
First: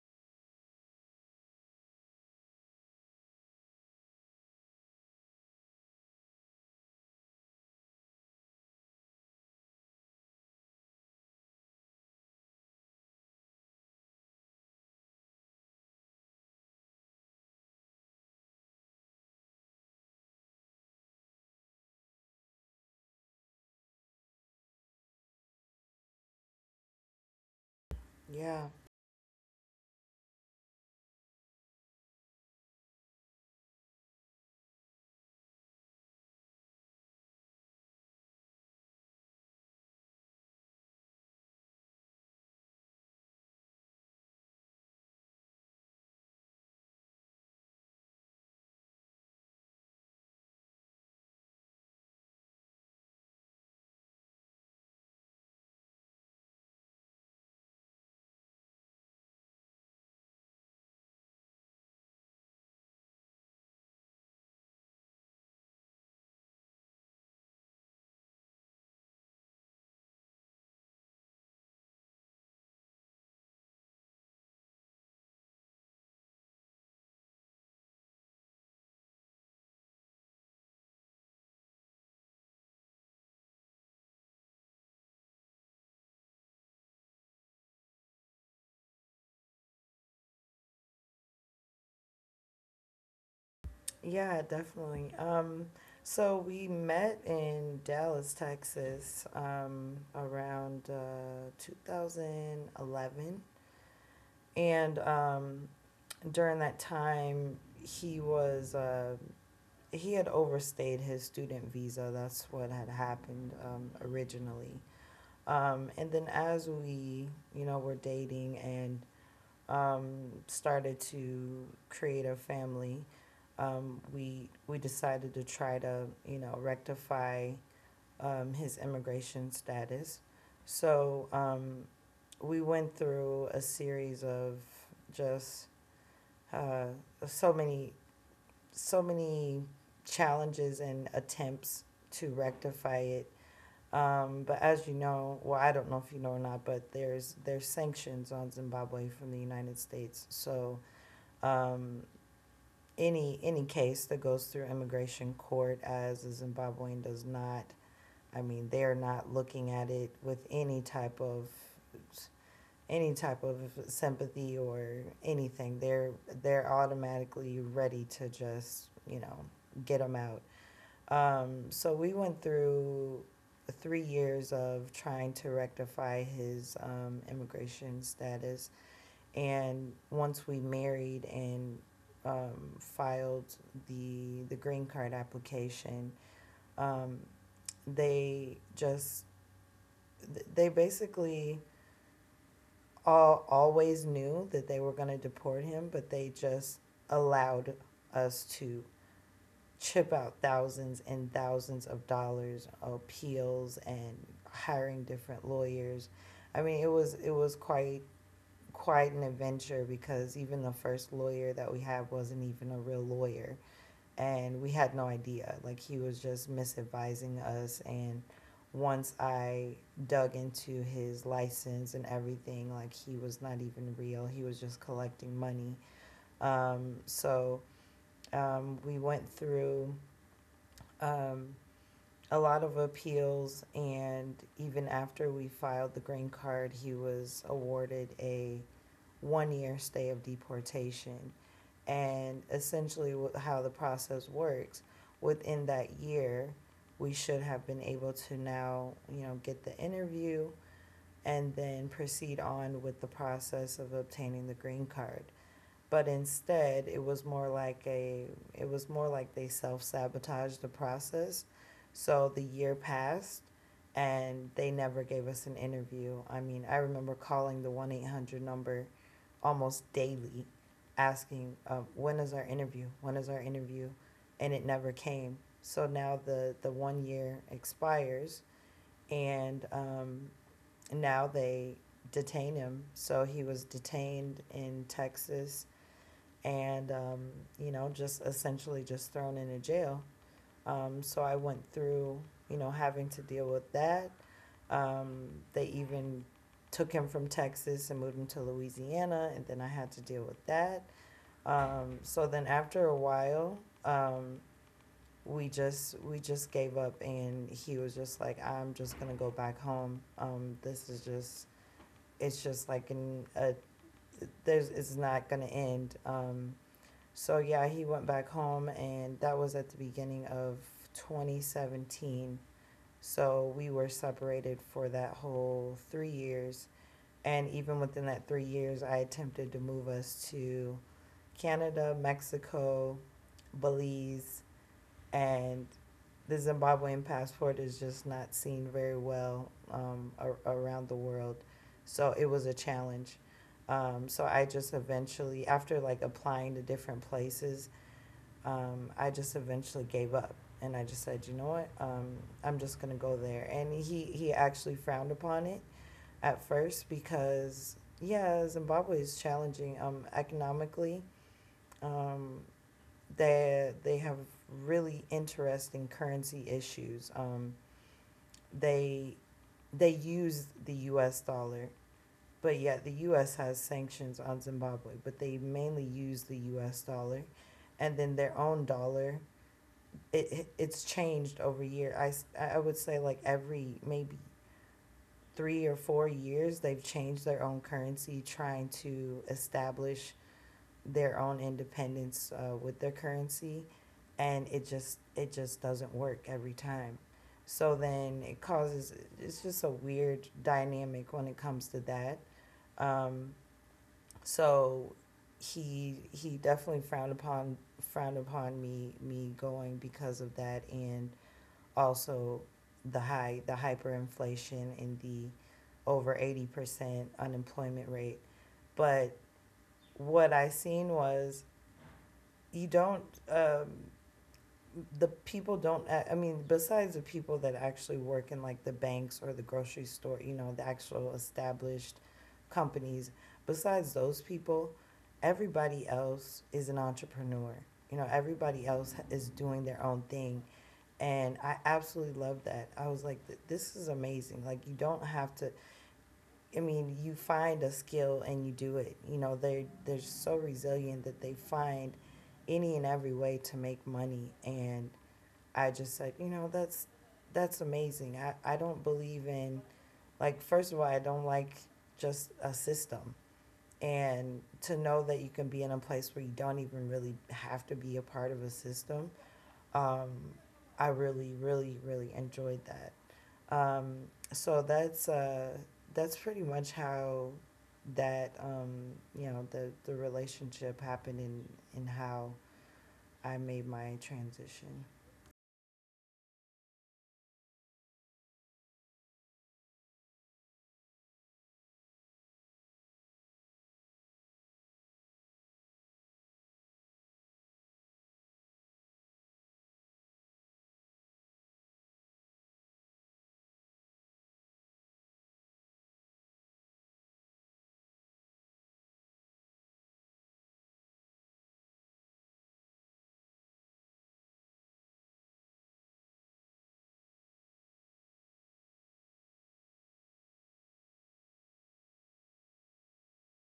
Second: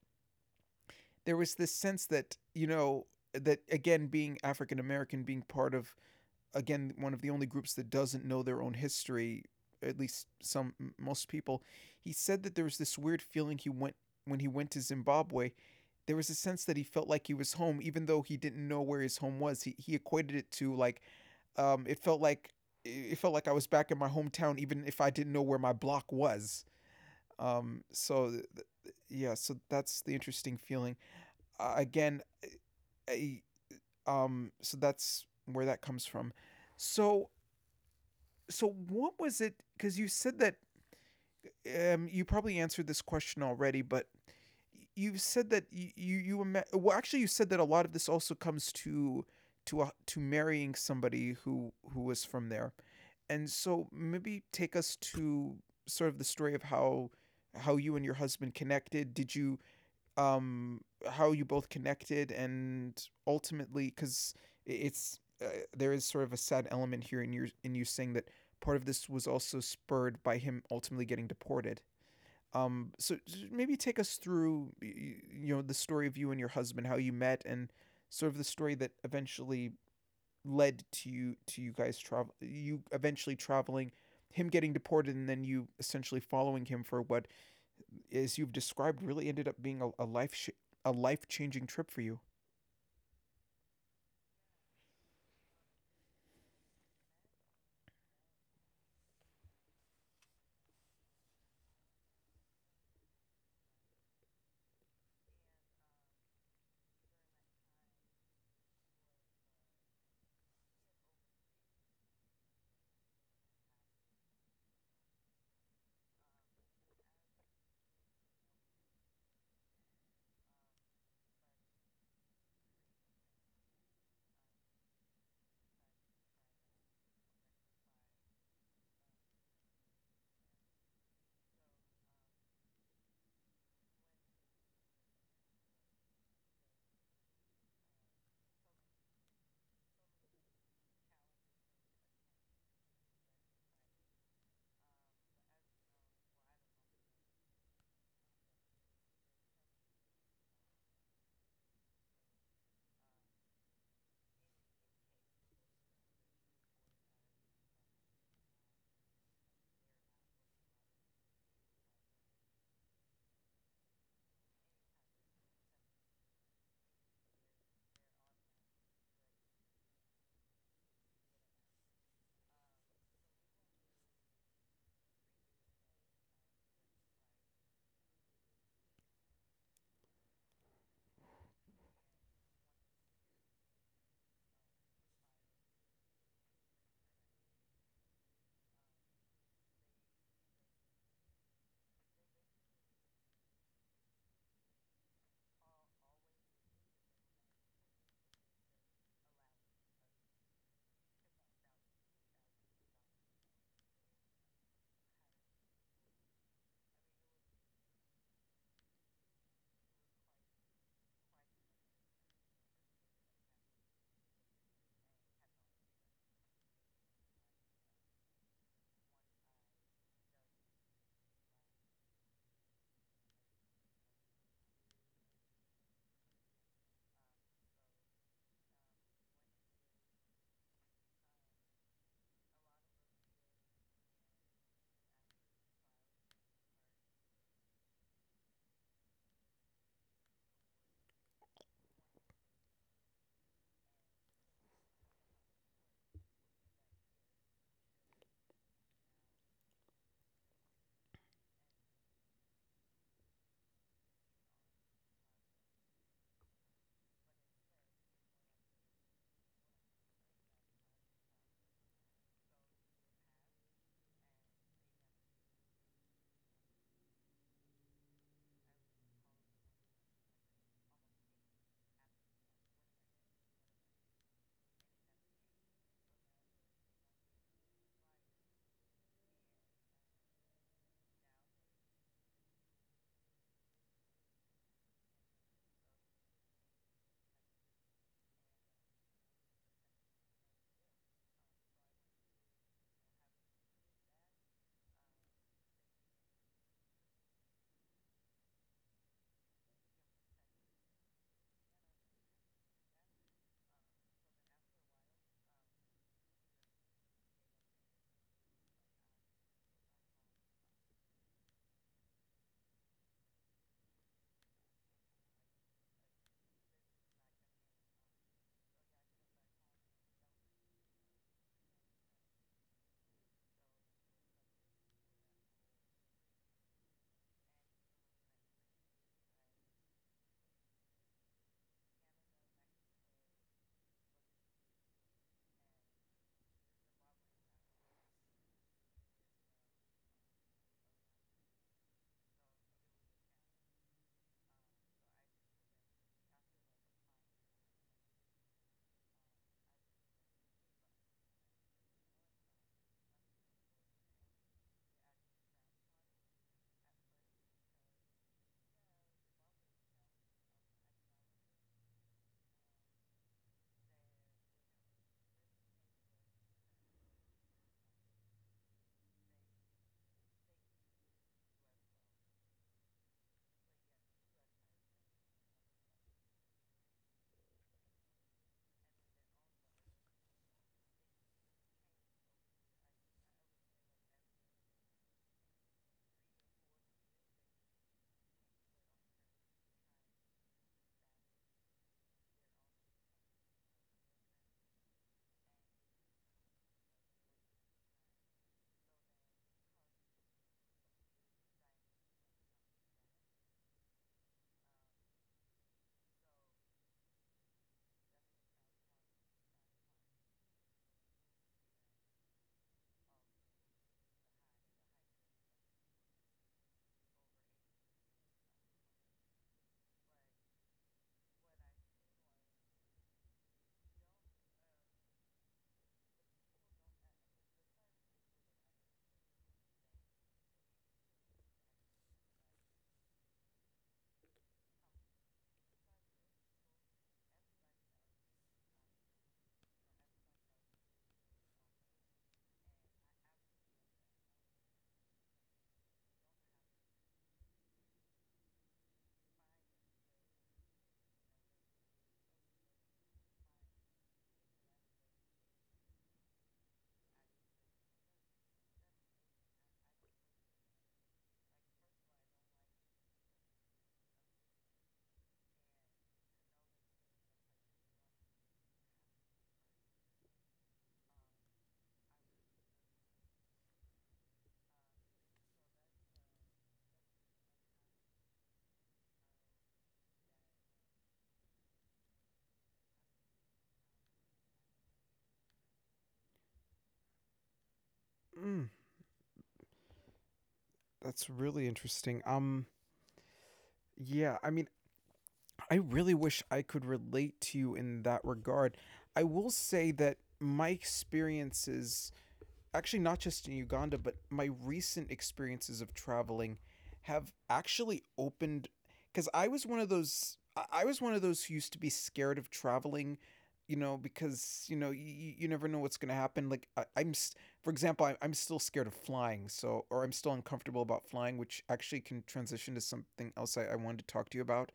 there was this sense that, you know, that again, being African American, being part of, again, one of the only groups that doesn't know their own history, at least some, most people, he said that there was this weird feeling he went when he went to Zimbabwe, there was a sense that he felt like he was home even though he didn't know where his home was. He equated it to like, it felt like, I was back in my hometown, even if I didn't know where my block was. Yeah. Yeah, so that's the interesting feeling. Again, I, so that's where that comes from. So so what was it? Because you said that you probably answered this question already, but you said that well, actually, you said that a lot of this also comes to, to marrying somebody who was from there, and so maybe take us to sort of the story of how you and your husband connected. Did you um, how you both connected, and ultimately, because it's uh, there is sort of a sad element here in you, saying that part of this was also spurred by him ultimately getting deported. So maybe take us through, you know, the story of you and your husband, how you met, and sort of the story that eventually led to you guys travel, you eventually traveling, him getting deported, and then you essentially following him for what as you've described, really ended up being a a life changing trip for you. Yeah, definitely. So we met in Dallas, Texas, around 2011, and during that time he was he had overstayed his student visa, that's what had happened, originally. And then as we, you know, were dating and started to create a family, um, we decided to try to, you know, rectify his immigration status. So we went through a series of just uh, so many so many challenges and attempts to rectify it. But as you know, well, I don't know if you know or not, but there's sanctions on Zimbabwe from the United States. So um, any case that goes through immigration court as a Zimbabwean does not. I mean, they're not looking at it with any type of sympathy or anything. They're automatically ready to just, you know, get them out. So we went through 3 years of trying to rectify his immigration status, and once we married and filed the green card application, um, they just they basically all always knew that they were going to deport him, but they just allowed us to chip out thousands and thousands of dollars appeals and hiring different lawyers. I mean, it was quite an adventure, because even the first lawyer that we had wasn't even a real lawyer, and we had no idea. Like he was just misadvising us. And once I dug into his license and everything, like he was not even real. He was just collecting money. So we went through um, a lot of appeals, and even after we filed the green card, he was awarded a 1 year stay of deportation. And essentially how the process works, within that year we should have been able to now, you know, get the interview and then proceed on with the process of obtaining the green card. But instead, it was more like a, it was more like they self sabotaged the process. So the year passed, and they never gave us an interview. I mean, I remember calling the 1-800 number almost daily, asking, when is our interview? When is our interview? And it never came. So now the 1 year expires, and now they detain him. So he was detained in Texas, and you know, just essentially just thrown into jail. So I went through, you know, having to deal with that. um, they even took him from Texas and moved him to Louisiana, and then I had to deal with that. So then after a while, we just gave up, and he was just like, I'm just gonna go back home. Um, this is just it's just like an a, there's it's not gonna end. So yeah, he went back home, and that was at the beginning of 2017. So we were separated for that whole 3 years. And even within that 3 years, I attempted to move us to Canada, Mexico, Belize, and the Zimbabwean passport is just not seen very well ar- around the world. So it was a challenge. So I just eventually, after like applying to different places, I just eventually gave up. And I just said, you know what? I'm just going to go there. And he actually frowned upon it at first, because, yeah, Zimbabwe is challenging economically. Um, they have really interesting currency issues. They, they use the US dollar, but yet the US has sanctions on Zimbabwe, but they mainly use the US dollar and then their own dollar. It's changed over year. I would say like every maybe 3 or 4 years they've changed their own currency, trying to establish their own independence with their currency, and it just doesn't work every time. So then it causes it's just a weird dynamic when it comes to that. Um, so he definitely frowned upon me going because of that, and also the hyperinflation and the over 80% unemployment rate. But what I seen was, you don't, the people don't, I mean besides the people that actually work in like the banks or the grocery store, you know, the actual established companies, besides those people, everybody else is an entrepreneur. You know, everybody else is doing their own thing. And I absolutely love that. I was like, this is amazing. Like, you don't have to, I mean, you find a skill and you do it. You know, they're so resilient that they find any and every way to make money. And I just said, you know, that's amazing. I don't believe in, like, first of all, I don't like just a system. And to know that you can be in a place where you don't even really have to be a part of a system, um, I really, really, really enjoyed that. Um, so that's pretty much how that you know, the relationship happened, and how I made my transition. Mm, that's really interesting. Yeah, I mean, I really wish I could relate to you in that regard. I will say that my experiences actually not just in Uganda, but my recent experiences of traveling have actually opened because I was one of those I- was one of those who used to be scared of traveling, you know, because you know you never know what's gonna happen. Like for example, I, I'm still scared of flying, so or I'm still uncomfortable about flying, which actually can transition to something else I wanted to talk to you about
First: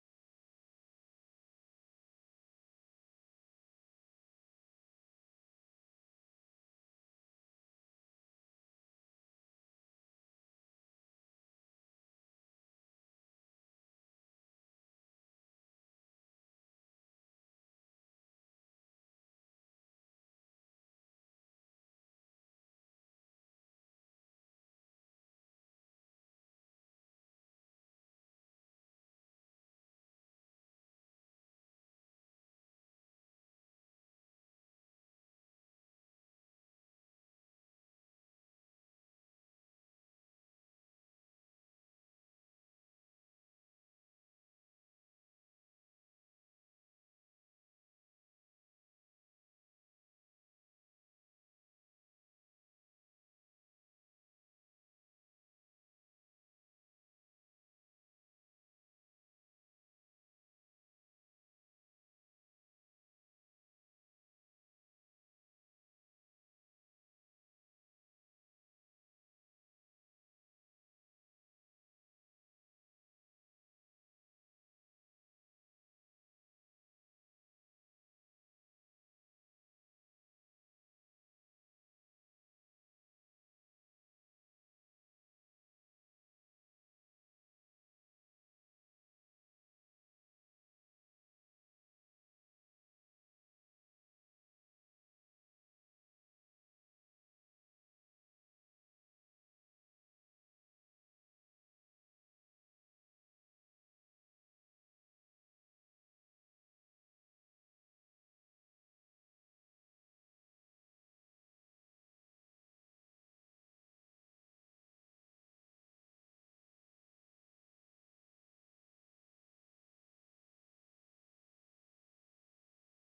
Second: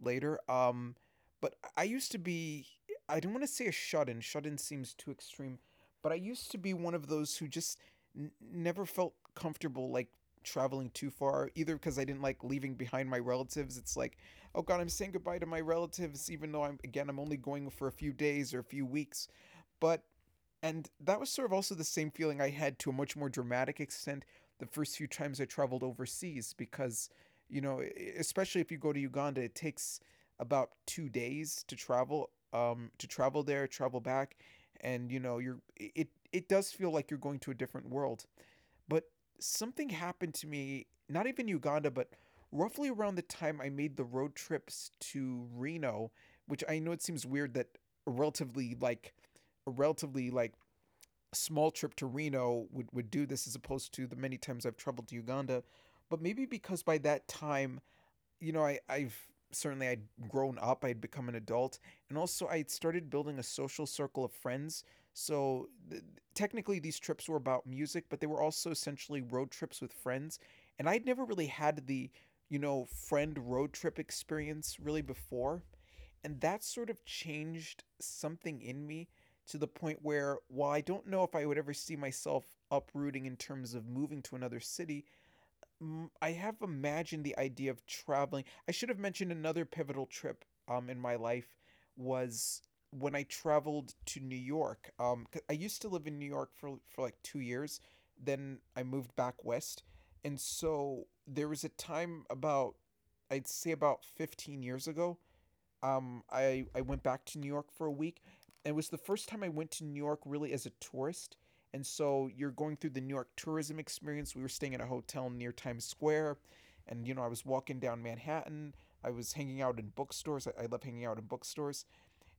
later. But I used to be, I don't want to say a shut in, shut in seems too extreme, but I used to be one of those who just never felt comfortable like traveling too far, either because I didn't like leaving behind my relatives. It's like, oh God, I'm saying goodbye to my relatives, even though I'm, again, I'm only going for a few days or a few weeks. But and that was sort of also the same feeling I had to a much more dramatic extent the first few times I traveled overseas because, you know, especially if you go to Uganda, it takes about 2 days to travel there, travel back, and you know, you're it it does feel like you're going to a different world. But something happened to me, not even Uganda, but roughly around the time I made the road trips to Reno, which I know it seems weird that a relatively like a relatively like a small trip to Reno would do this as opposed to the many times I've traveled to Uganda. But maybe because by that time, you know, I've certainly I'd grown up, I'd become an adult, and also I'd started building a social circle of friends. So technically, these trips were about music, but they were also essentially road trips with friends. And I'd never really had the, you know, friend road trip experience really before and that sort of changed something in me to the point where while I don't know if I would ever see myself uprooting in terms of moving to another city, mm, I have imagined the idea of traveling. I should have mentioned another pivotal trip in my life was when I traveled to New York. I used to live in New York for like 2 years, then I moved back west. And so there was a time about I'd say about 15 years ago, I went back to New York for a week. It was the first time I went to New York really as a tourist, and so you're going through the New York tourism experience. We were staying at a hotel near Times Square, and you know I was walking down Manhattan. I was hanging out in bookstores. I love hanging out in bookstores,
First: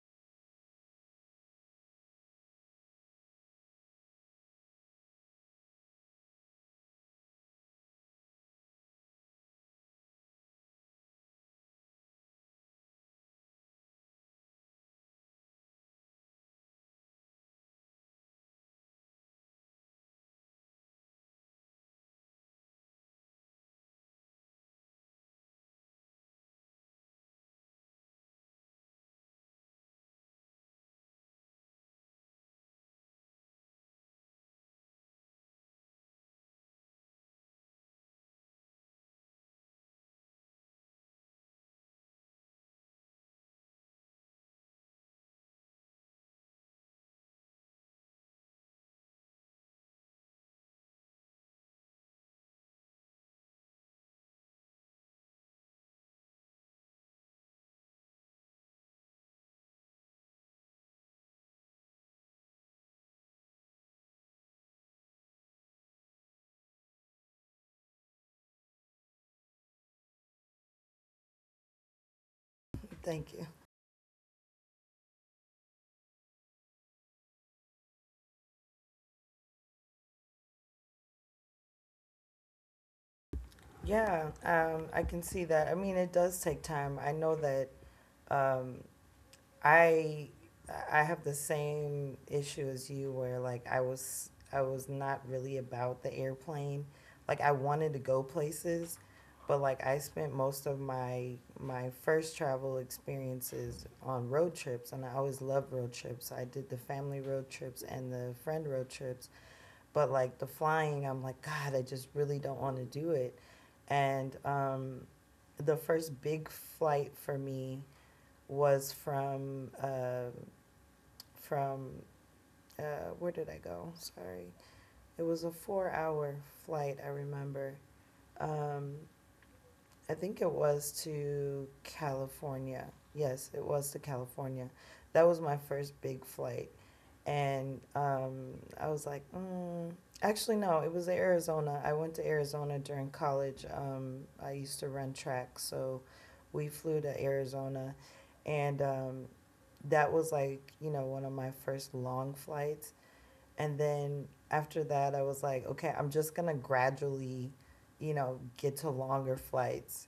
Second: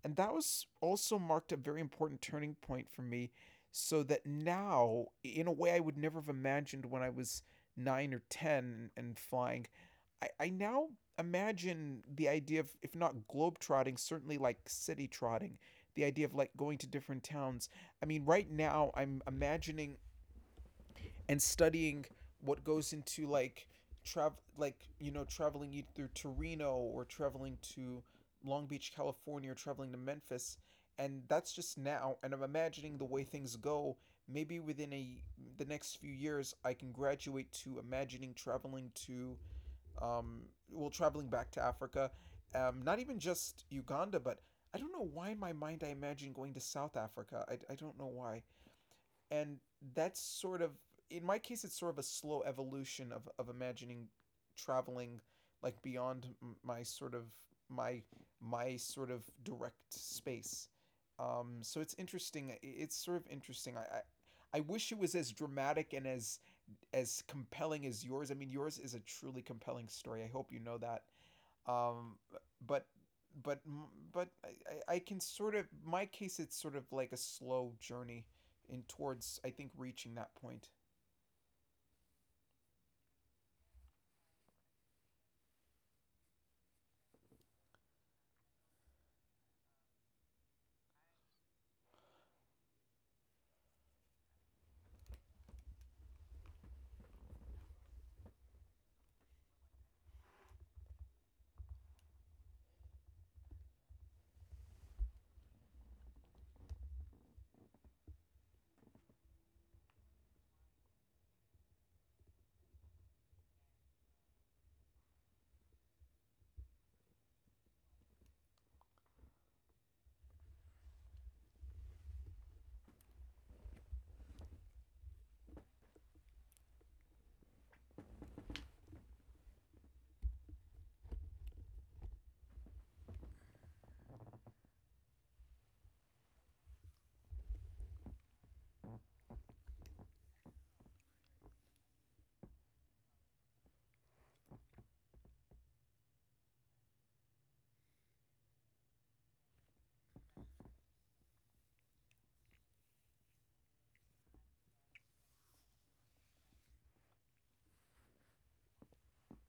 and that was also marked a very important turning point for me. So that now, in a way I would never have imagined when I was nine or ten and flying, I now imagine the idea of, if not globetrotting, certainly like city trotting, the idea of like going to different towns. I mean, right now I'm imagining and studying what goes into like travel, like, you know, traveling either to Reno or traveling to Long Beach, California, or traveling to Memphis. And that's just now. And I'm imagining the way things go. Maybe within a the next few years, I can graduate to imagining traveling to um, well, traveling back to Africa, not even just Uganda, but I don't know why in my mind I imagine going to South Africa. I don't know why. And that's sort of, in my case, it's sort of a slow evolution of imagining traveling like beyond my sort of my my sort of direct space. So it's interesting, it's sort of interesting I wish it was as dramatic and as compelling as yours. I mean, yours is a truly compelling story. I hope you know that. Um, Thank but you. but but I can sort of my case it's sort of like a slow journey in towards I think reaching that point. Yeah, I can see that. I mean, it does take time. I know that um, I I have the same issue as you, where like I was not really about the airplane. Like I wanted to go places, but like I spent most of my first travel experiences on road trips, and I always loved road trips. I did the family road trips and the friend road trips, but like the flying, I'm like, God, I just really don't want to do it. And The first big flight for me was from uh, where did I go? Sorry, it was a four-hour flight. I remember um, I think it was to California. Yes, it was to California. That was my first big flight. And I was like, mm. Actually, no, it was Arizona. I went to Arizona during college. I used to run track. So we flew to Arizona. And That was like, you know, one of my first long flights. And then after that, I was like, okay, I'm just going to gradually, you know, get to longer flights.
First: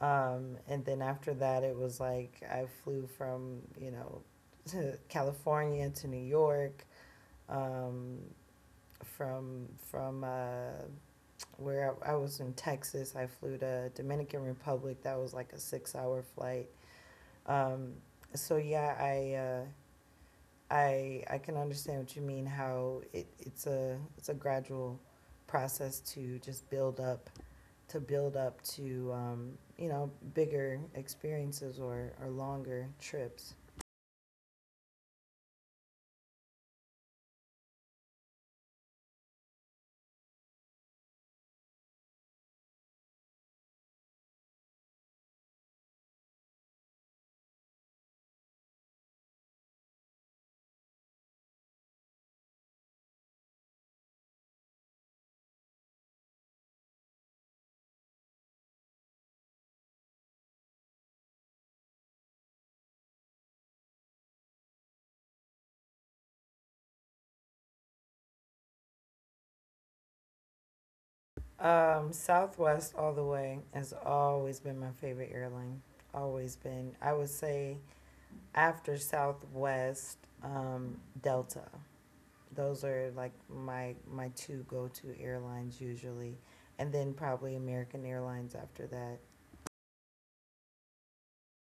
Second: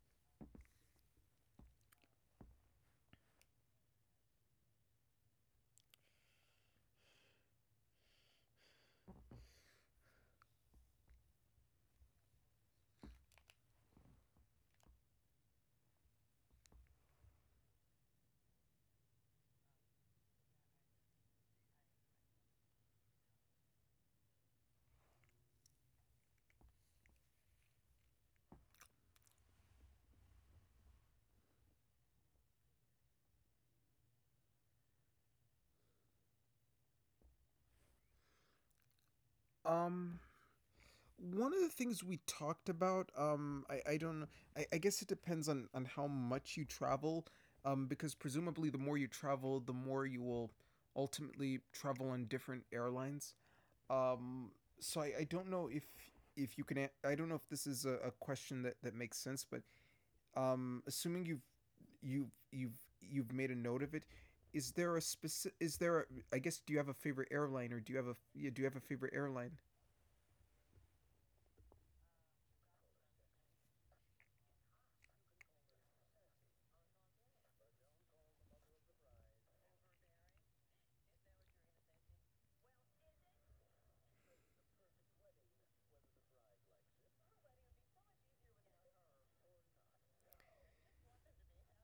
And then after that, it was like I flew from, you know, to California to New York, um, from where I was in Texas. I flew to Dominican Republic. That was like a 6 hour flight. Um, so yeah, I can understand what you mean. How it's a gradual process to just build up, to build up to you know, bigger experiences or longer trips. Um, One of the things we talked about, I don't know, I guess it depends on how much you travel, because presumably the more you travel, the more you will ultimately travel on different airlines. Um, so I don't know if you can. I don't know if this is a question that that makes sense, but assuming you've made a note of it. Is there a specific? Is there? I guess. Do you have a favorite airline, or do you have a? Yeah, do you have a favorite airline? Southwest all the way has always been my favorite airline. Always been. I would say after Southwest, Delta. Those are like my two go to airlines usually, and then probably American Airlines after that.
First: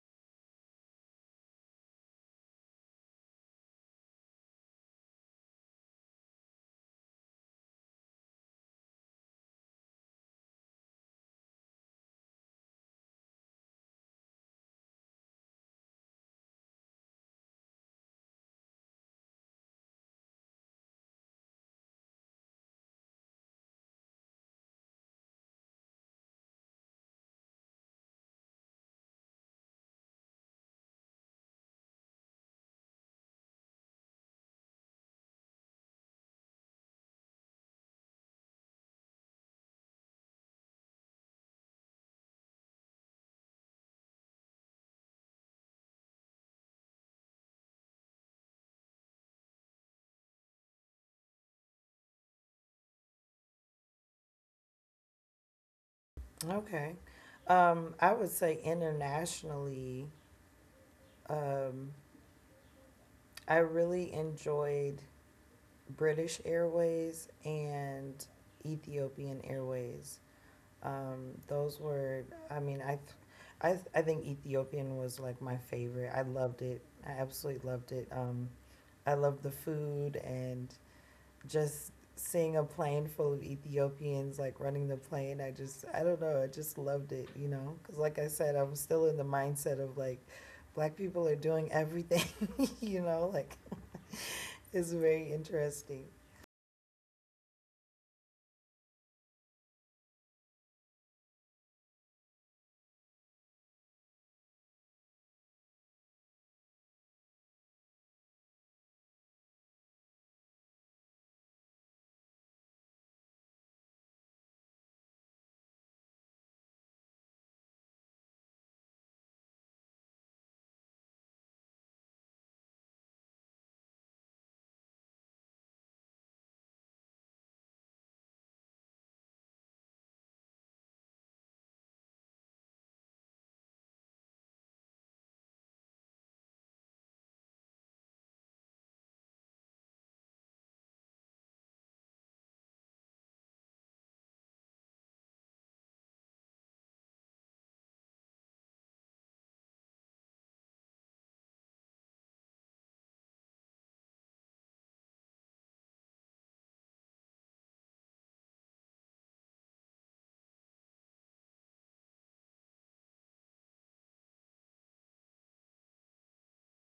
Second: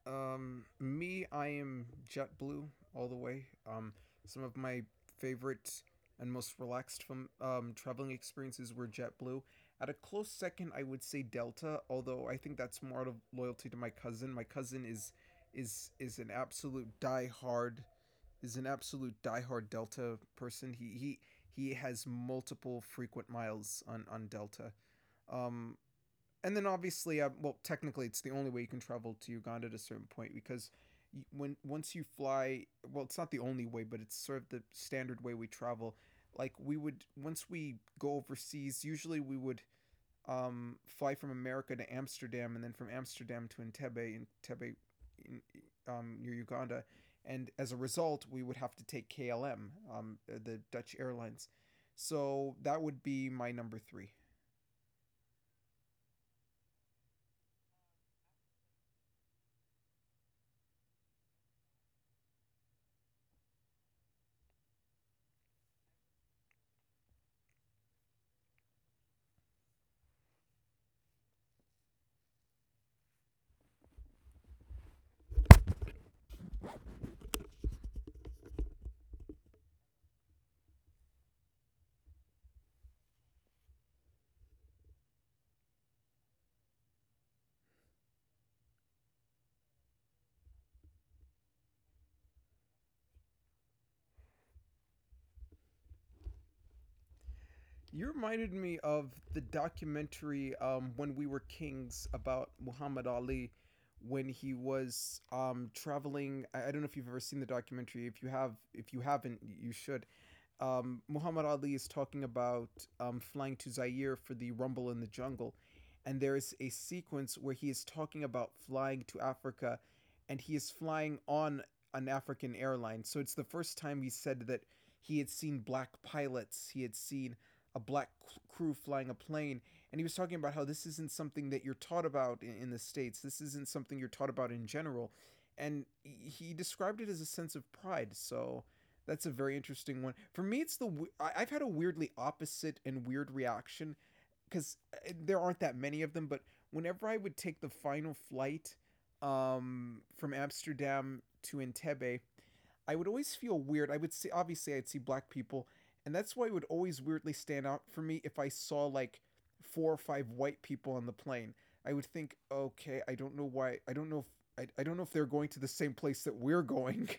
Me, I am JetBlue all the way. Some of my favorite and most relaxed from traveling experiences were JetBlue. At a close second, I would say Delta, although I think that's more out of loyalty to my cousin. My cousin is an absolute diehard Delta person. He has multiple frequent miles on Delta. Um, and then obviously, well, technically, it's the only way you can travel to Uganda at a certain point because when once you fly, well, it's not the only way, but it's sort of the standard way we travel. Like we would once we go overseas, usually we would fly from America to Amsterdam and then from Amsterdam to Entebbe, and Entebbe in, near Uganda, and as a result, we would have to take KLM, the Dutch Airlines. So that would be my number three. Okay, I would say internationally, um, I really enjoyed British Airways and Ethiopian Airways. Those were, I mean, I, th- I, th- I think Ethiopian was like my favorite. I loved it. I absolutely loved it. I loved the food and just seeing a plane full of Ethiopians like running the plane, I just I don't know, I just loved it, you know, because like I said, I'm still in the mindset of like black people are doing everything, you know, like it's very interesting. You reminded me of the documentary "When We Were Kings" about Muhammad Ali when he was traveling. I don't know if you've ever seen the documentary. If you have, if you haven't, you should. Muhammad Ali is talking about flying to Zaire for the Rumble in the Jungle. And there is a sequence where he is talking about flying to Africa and he is flying on an African airline. So it's the first time he said that he had seen black pilots, he had seen a black crew flying a plane. And he was talking about how this isn't something that you're taught about in the States, this isn't something you're taught about in general. And he described it as a sense of pride. So that's a very interesting one. For me, it's the I've had a weirdly opposite and weird reaction because there aren't that many of them. But whenever I would take the final flight from Amsterdam to Entebbe, I would always feel weird. I would see obviously I'd see black people, and that's why it would always weirdly stand out for me if I saw like four or five white people on the plane. I would think, okay, I don't know why. I don't know if I don't know if they're going to the same place that we're going.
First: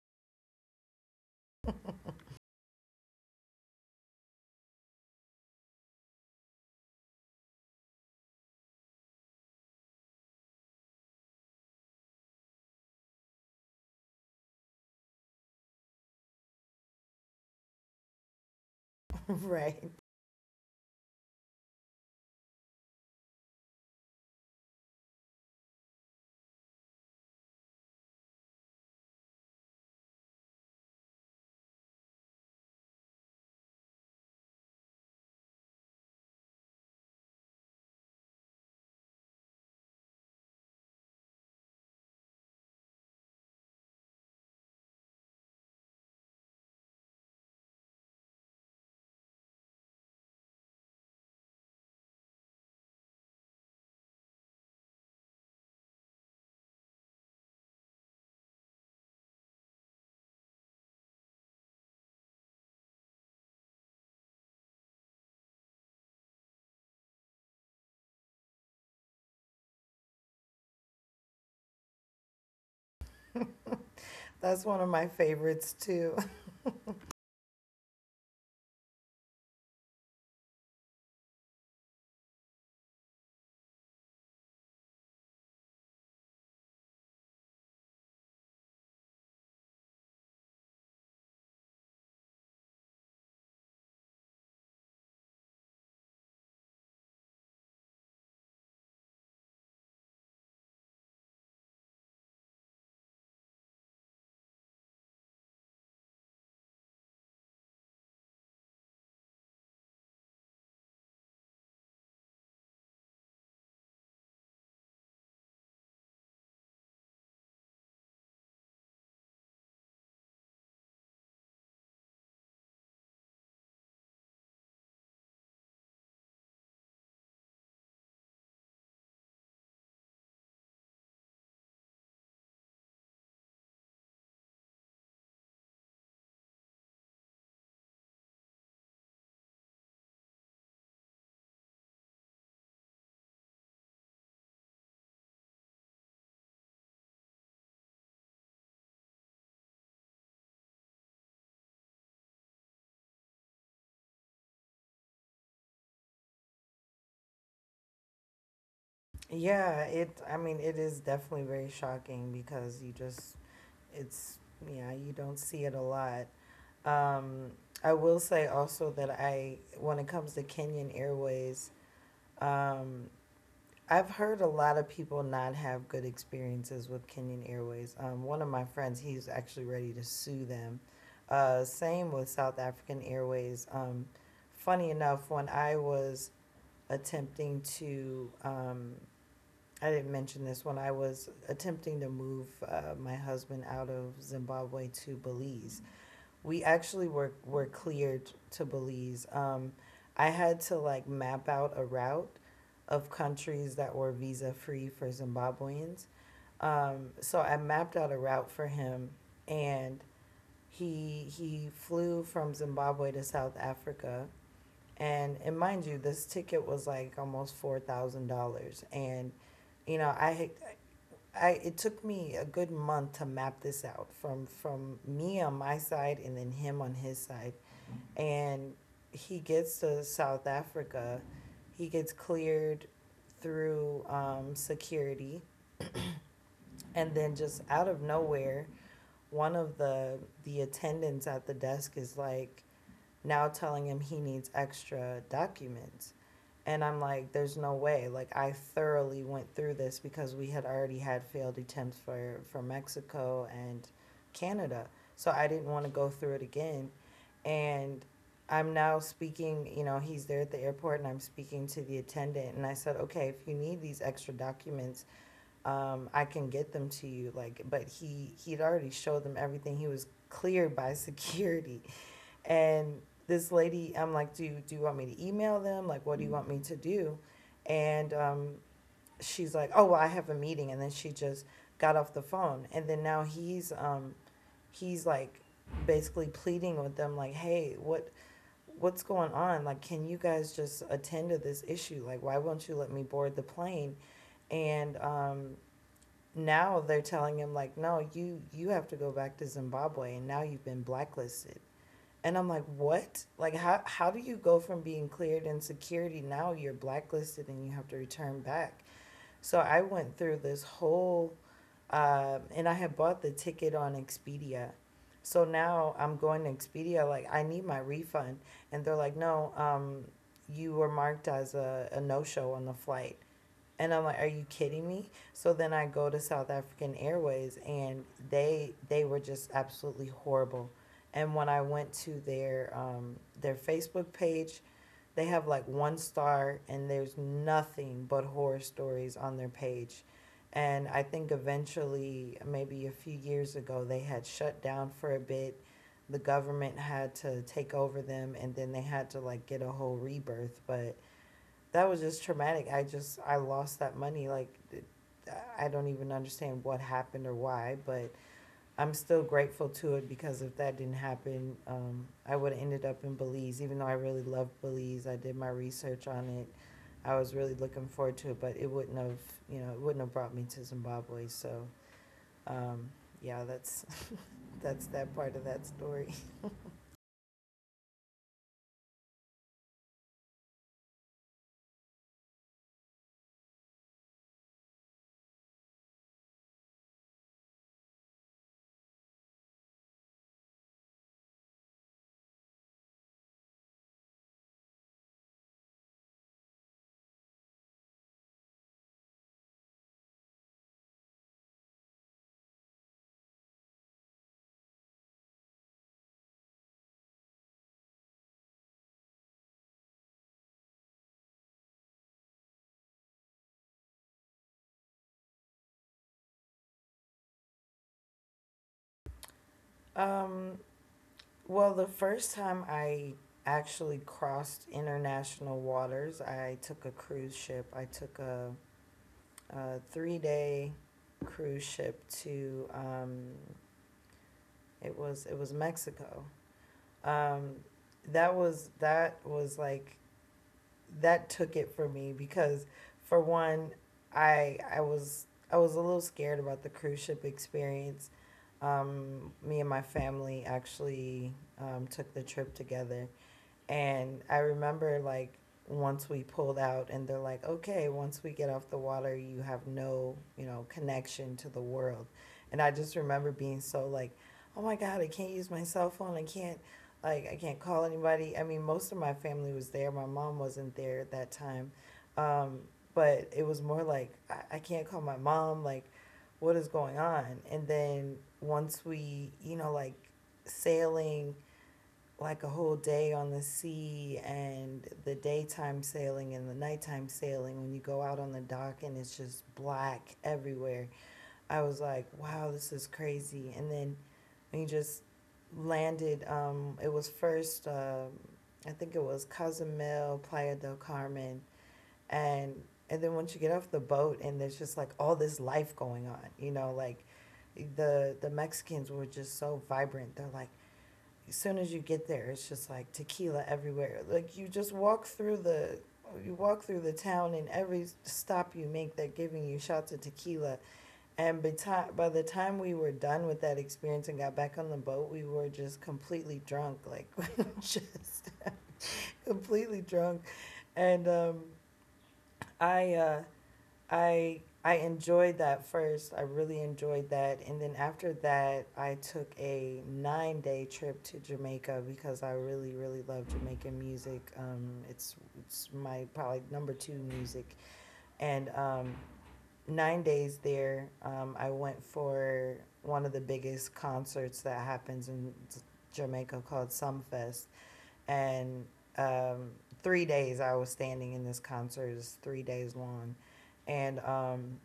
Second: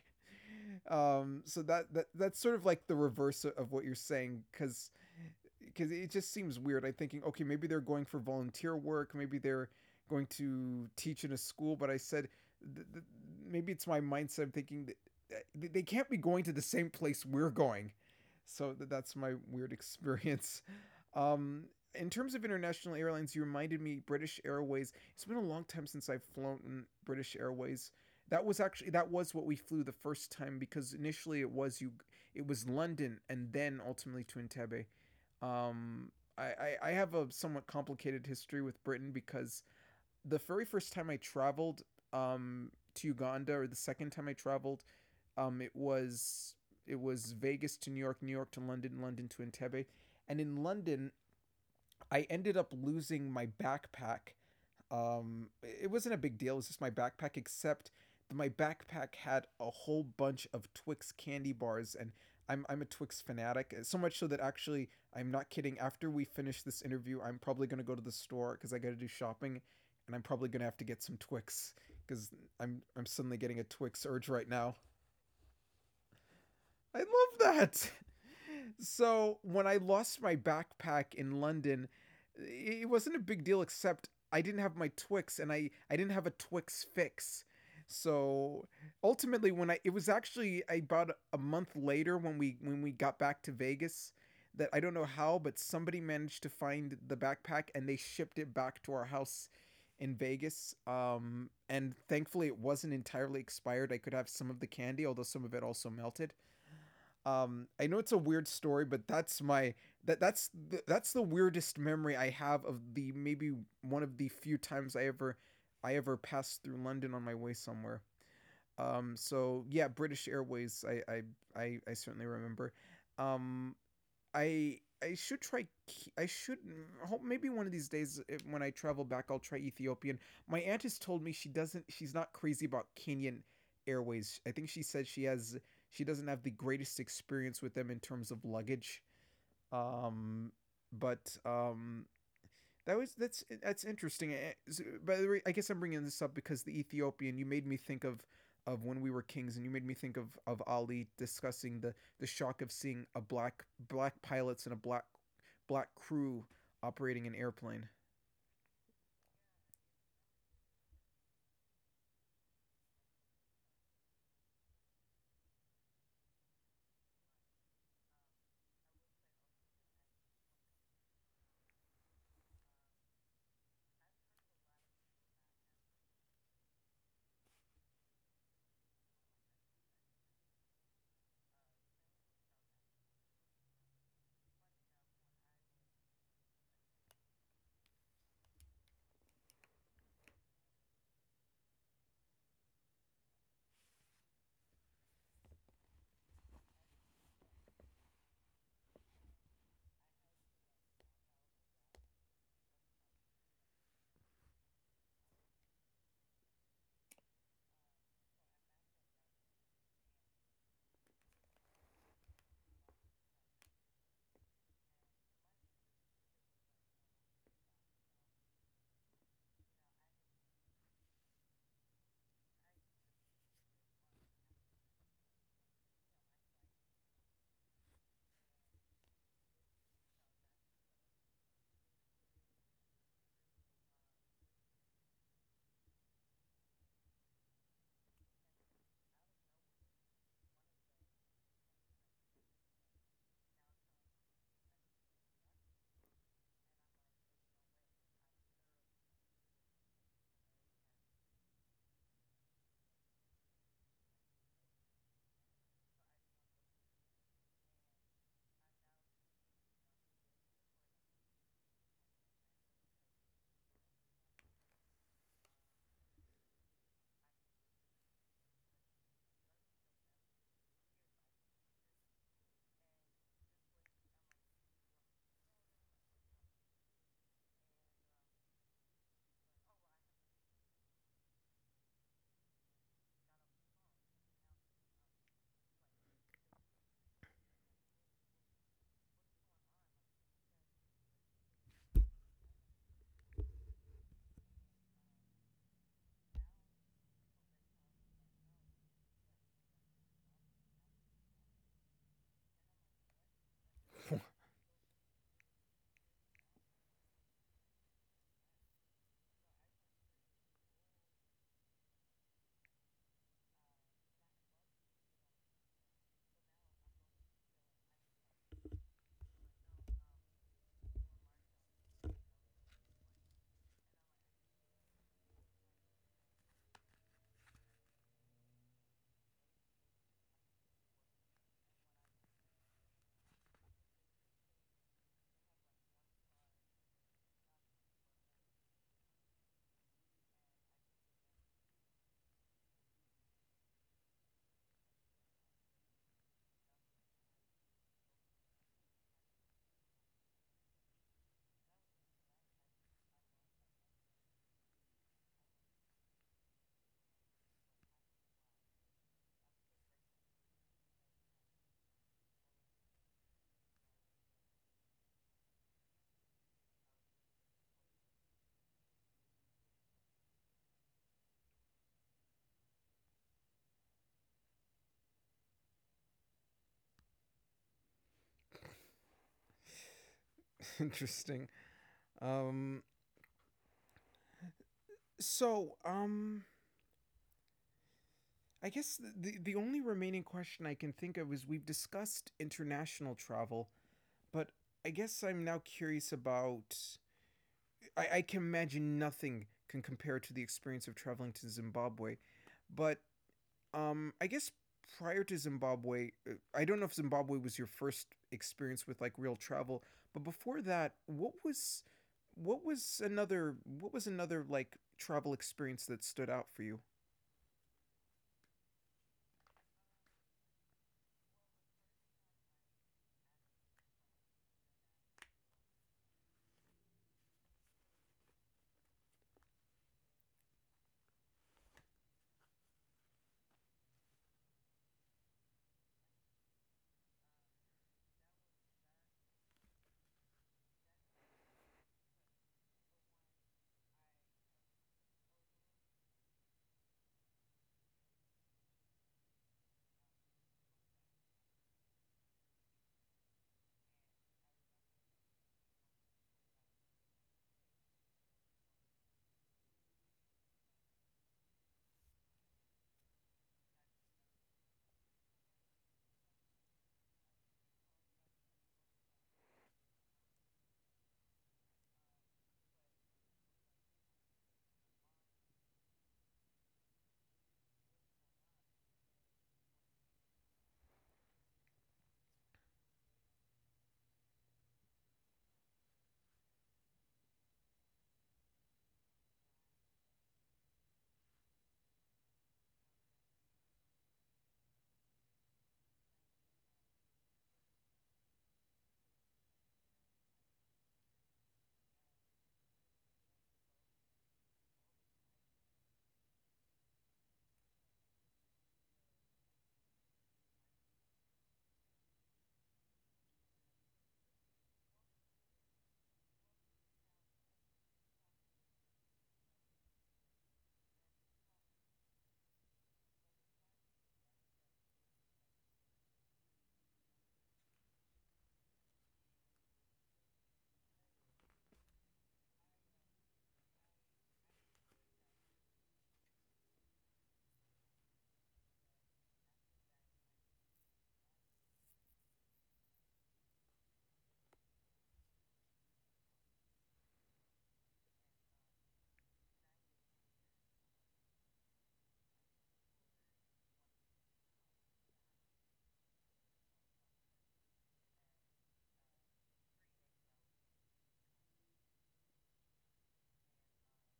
So that's sort of like the reverse of what you're saying because it just seems weird. I'm thinking, okay, maybe they're going for volunteer work, maybe they're going to teach in a school. But I said, th- th- maybe it's my mindset. I'm thinking that they can't be going to the same place we're going. So that's my weird Right. experience. Um, in terms of international airlines, you reminded me British Airways. It's been a long time since I've flown British Airways. That was actually that was what we flew the first time because initially it was London and then ultimately to Entebbe. Um, I have a somewhat complicated history with Britain because the very first time I traveled to Uganda, or the second time I traveled, um, it was it was Vegas to New York, New York to London, London to Entebbe, and in London I ended up losing my backpack, it wasn't a big deal. It was just my backpack, except my backpack had a whole bunch of Twix candy bars, and I'm a Twix fanatic. So much so that actually, I'm not kidding. After we finish this interview, I'm probably gonna go to the store because I got to do shopping, and I'm probably gonna have to get some Twix because I'm suddenly getting a Twix urge right That's one now. of my favorites too. I love that. So when I lost my backpack in London, it wasn't a big deal except I didn't have my Twix and I didn't have a Twix fix. So ultimately when I it was actually about a month later when we got back to Vegas, that I don't know how, but somebody managed to find the backpack and they shipped it back to our house in Vegas. And thankfully it wasn't entirely expired. I could have some of the candy, although some of it also melted. I know it's a weird story, but that's my that that's the weirdest memory I have of the, maybe one of the few times I ever passed through London on my way somewhere. So yeah, British Airways, I certainly remember. Um I I should try. I should hope maybe one of these days when I travel back, I'll try Ethiopian. My aunt has told me she doesn't. She's not crazy about Kenyan Airways. I think she said she has. She doesn't have the greatest experience with them in terms of luggage. Um, but that's interesting. By the way, I guess I'm bringing this up because the Ethiopian. You made me think of When We Were Kings, and you made me think of Ali discussing the shock of seeing a black pilots and a black crew operating an airplane. Yeah, it I mean it is definitely very shocking because you just it's yeah, you don't see it a lot. Um I will say also that I when it comes to Kenyan Airways, Um, I've heard a lot of people not have good experiences with Kenyan Airways. One of my friends, he's actually ready to sue them. Same with South African Airways. Funny enough, when I was attempting to, I didn't mention this, when I was attempting to move my husband out of Zimbabwe to Belize, we actually were cleared to Belize. I had to like map out a route of countries that were visa free for Zimbabweans. So I mapped out a route for him, and he flew from Zimbabwe to South Africa. And mind you, this ticket was like almost $4,000, and you know I it took me a good month to map this out from me on my side and then him on his side. And he gets to South Africa, he gets cleared through security, and then just out of nowhere, one of the attendants at the desk is like, now telling him he needs extra documents. And I'm like, there's no way. Like I thoroughly went through this because we had already had failed attempts for Mexico and Canada. So I didn't want to go through it again. And I'm now speaking, you know, he's there at the airport and I'm speaking to the attendant and I said, "Okay, if you need these extra documents, I can get them to you." Like but he he'd already showed them everything. He was cleared by security. And this lady, I'm like, do do you want me to email them? Like, what do you want me to do? And She's like, oh, well, I have a meeting. And then she just got off the phone. And then now he's like basically pleading with them, like, hey, what what's going on? Like, can you guys just attend to this issue? Like, why won't you let me board the plane? And Now they're telling him like, no, you have to go back to Zimbabwe, and now you've been blacklisted. And I'm like, what? Like, how do you go from being cleared in security now you're blacklisted and you have to return back? So I went through this whole, and I had bought the ticket on Expedia. So now I'm going to Expedia, like, I need my refund. And they're like, no, you were marked as a no show on the flight. And I'm like, are you kidding me? So then I go to South African Airways and they were just absolutely horrible. And when I went to their Facebook page, they have like one star and there's nothing but horror stories on their page. And I think eventually, maybe a few years ago, they had shut down for a bit. The government had to take over them and then they had to like get a whole rebirth. But that was just traumatic. I just I lost that money. Like I don't even understand what happened or why, but I'm still grateful to it because if that didn't happen, I would have ended up in Belize. Even though I really love Belize, I did my research on it. I was really looking forward to it, but it wouldn't have you know it wouldn't have brought me to Zimbabwe. So um, yeah, that's that part of that story. Interesting. Um, so, I guess the only remaining question I can think of is, we've discussed international travel, but I guess I'm now curious about. I can imagine nothing can compare to the experience of traveling to Zimbabwe, but I guess prior to Zimbabwe, I don't know if Zimbabwe was your first experience with like real travel, but before that, what was what was another like travel experience that stood out for you? Um, Well, the first time I actually crossed international waters, I took a cruise ship. I took a 3 day cruise ship to it was Mexico. Um, that was that was like that took it for me because for one, I was a little scared about the cruise ship experience. Me and my family actually took the trip together. And I remember like once we pulled out and they're like, okay, once we get off the water, you have no, you know, connection to the world. And I just remember being so like, oh my God, I can't use my cell phone. I can't, like, I can't call anybody. I mean, most of my family was there. My mom wasn't there at that time. Um, but it was more like, I can't call my mom. Like, what is going on? And then once we, you know, like sailing, like a whole day on the sea and the daytime sailing and the nighttime sailing when you go out on the dock and it's just black everywhere. I was like, wow, this is crazy. And then we just landed, I think it was Cozumel, Playa del Carmen, and and then once you get off the boat and there's just like all this life going on, you know, like the Mexicans were just so vibrant. They're like, as soon as you get there, it's just like tequila everywhere. Like you just walk through the you walk through the town and every stop you make they're giving you shots of tequila and by, the time we were done with that experience and got back on the boat we were just completely drunk like just completely drunk and i uh, I enjoyed that first. I really enjoyed that. And then after that, I took a 9-day trip to Jamaica because I really really love Jamaican music. It's my probably number 2 music. And 9 days there, I went for one of the biggest concerts that happens in Jamaica called Sumfest and um 3 days I was standing in this concert. It's 3 days long and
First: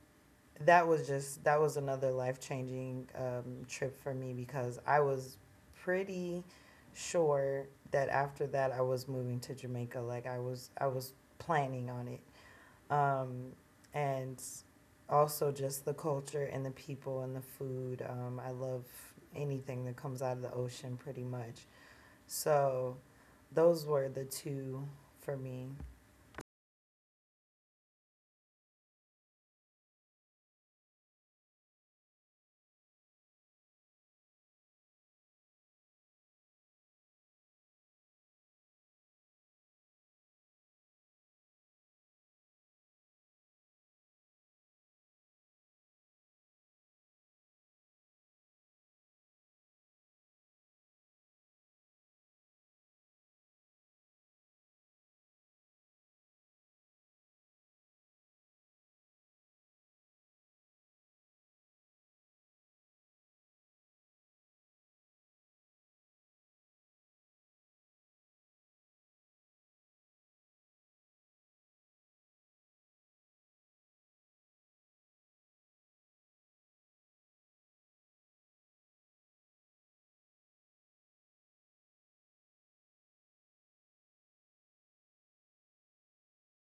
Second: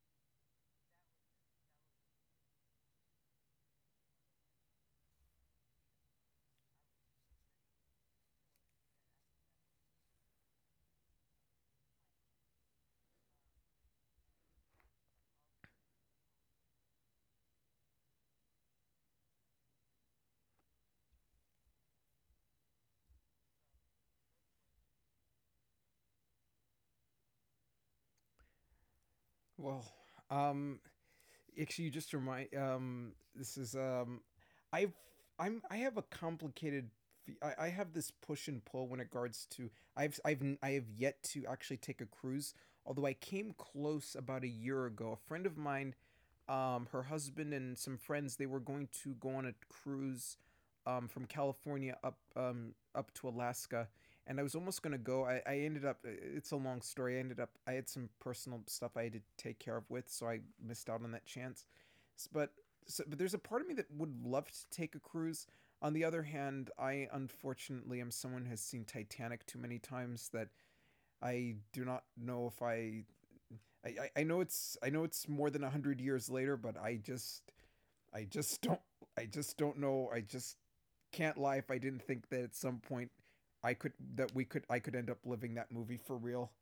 that was just that was another life changing trip for me because I was pretty sure that after that I was moving to Jamaica. Like I was planning on it, um, and also just the culture and the people and the food. I love anything that comes out of the ocean pretty much. So those were the two for me. Well, um, actually, you just remind. This is I've I have a complicated. I have this push and pull when it regards to I have yet to actually take a cruise. Although I came close about a year ago, a friend of mine, her husband and some friends, they were going to go on a cruise, from California up up to Alaska, and I was almost gonna go. I ended up. It's a long story. I ended up. I had some personal stuff I had to take care of with, so I missed out on that chance. But so, but there's a part of me that would love to take a cruise. On the other hand, I unfortunately am someone who has seen Titanic too many times, that I do not know if I I, I, know it's more than 100 years later, but I just don't I just don't know. I just can't lie if I didn't think that at some point I could end up living that movie for real.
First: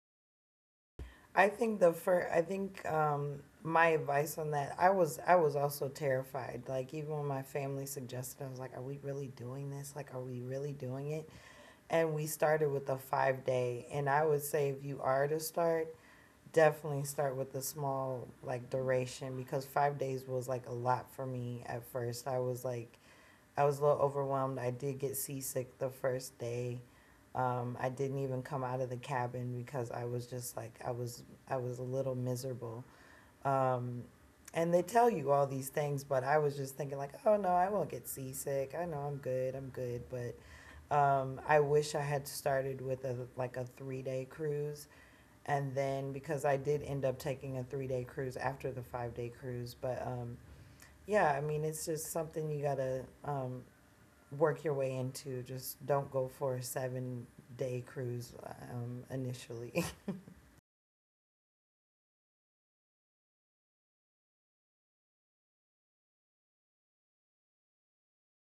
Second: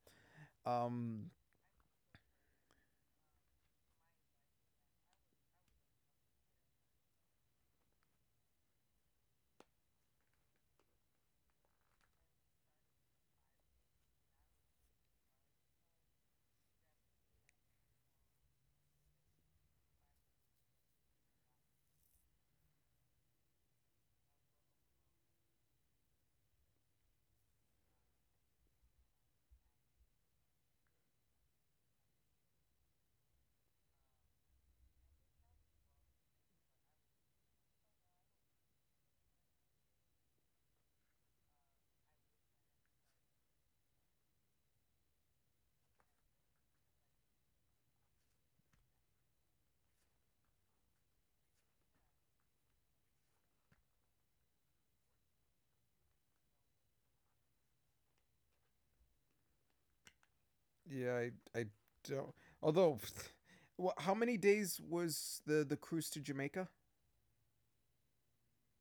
Um I think my advice on that, I was also terrified. Like even when my family suggested, I was like, "Are we really doing this? Like, are we really doing it?" And we started with a 5 day, and I would say if you are to start, definitely start with a small like duration because 5 days was like a lot for me at first. I was like, I was a little overwhelmed. I did get seasick the first day. I didn't even come out of the cabin because I was just like I was a little miserable. Um, and they tell you all these things, but I was just thinking like, oh no, I won't get seasick. I know I'm good. I'm good. But I wish I had started with a like a 3 day cruise, and then because I did end up taking a 3 day cruise after the 5 day cruise. But yeah, I mean, it's just something you gotta work your way into. Just don't go for a 7 day cruise initially. yeah, I don't. Although, well, how many days was the cruise to Jamaica?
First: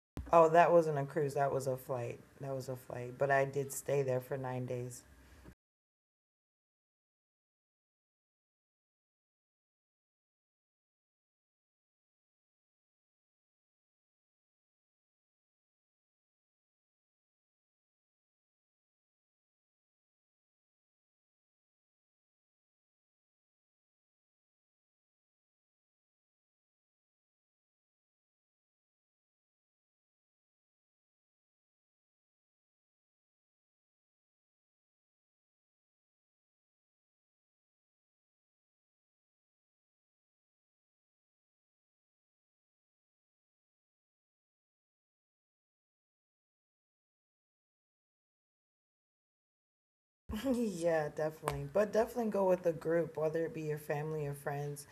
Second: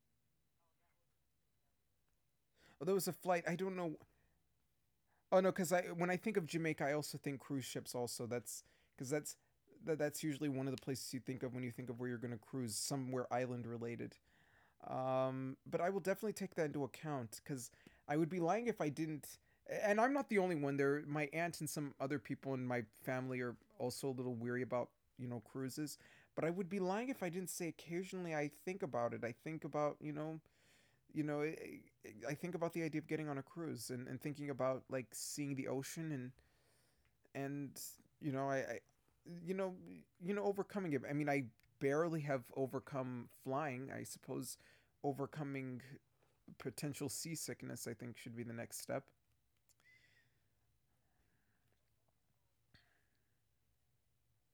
Oh, that wasn't a cruise. That was a flight. That was a Although it was a flight. But flight. I I did don't know. stay there for 9 days. Oh no, because I when I think of Jamaica, I also think cruise ships. Also, that's because that's usually one of the places you think of when you think of where you're going to cruise, somewhere island related. But I will definitely take that into account, because I would be lying if I didn't. And I'm not the only one. There, my aunt and some other people in my family are also a little weary about cruises. But I would be lying if I didn't say occasionally I think about it. I think about you know, I, the idea of getting on a cruise and thinking about like seeing the ocean and you know, I you know, you know, overcoming it. I mean, I barely have overcome flying. I suppose overcoming potential seasickness, I think, should be the next step. Yeah, definitely. But definitely go with a group, whether it be your family or friends.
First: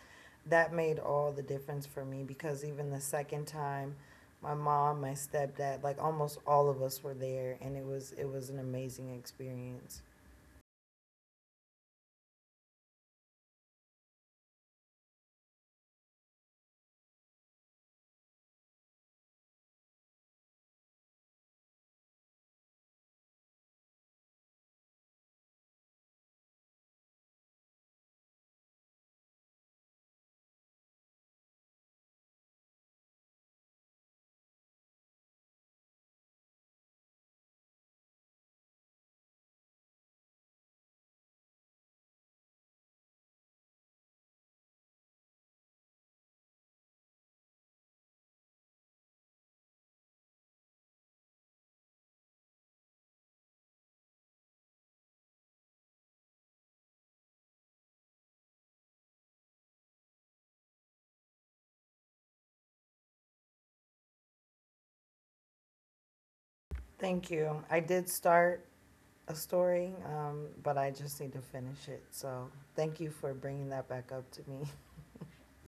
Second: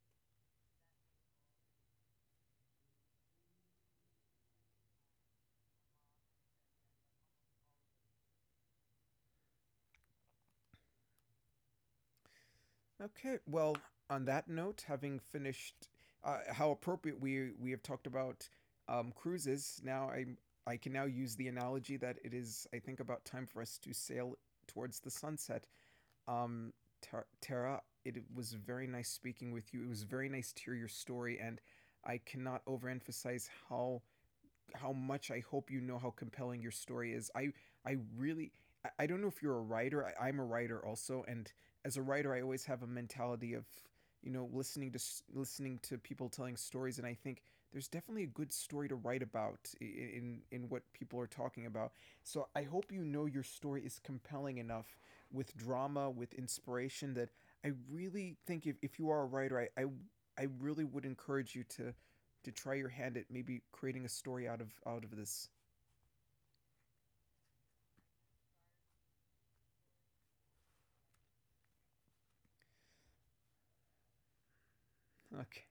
That made all the difference for me because even the second time, my mom, my stepdad, like almost all of us were there, and it was an amazing experience. Okay. Well, on that note, having finished, how appropriate, we have talked about cruises, now I can now use the analogy that it is, I think, about time for us to sail towards the sunset. Um, Tara, it was very nice speaking with you. It was very nice to hear your story, and I cannot overemphasize how much I hope you know how compelling your story is. I really don't know if you're a writer. I'm a writer also, and as a writer, I always have a mentality of you know listening to listening to people telling stories, and I think there's definitely a good story to write about in what people are talking about. So I hope you know your story is compelling enough, with drama, with inspiration, that I really think, if you are a writer, I really would encourage you to try your hand at maybe creating a story out of this. Thank you. I did start a story, but I just need to finish it. So thank you for bringing that back up to me. Okay.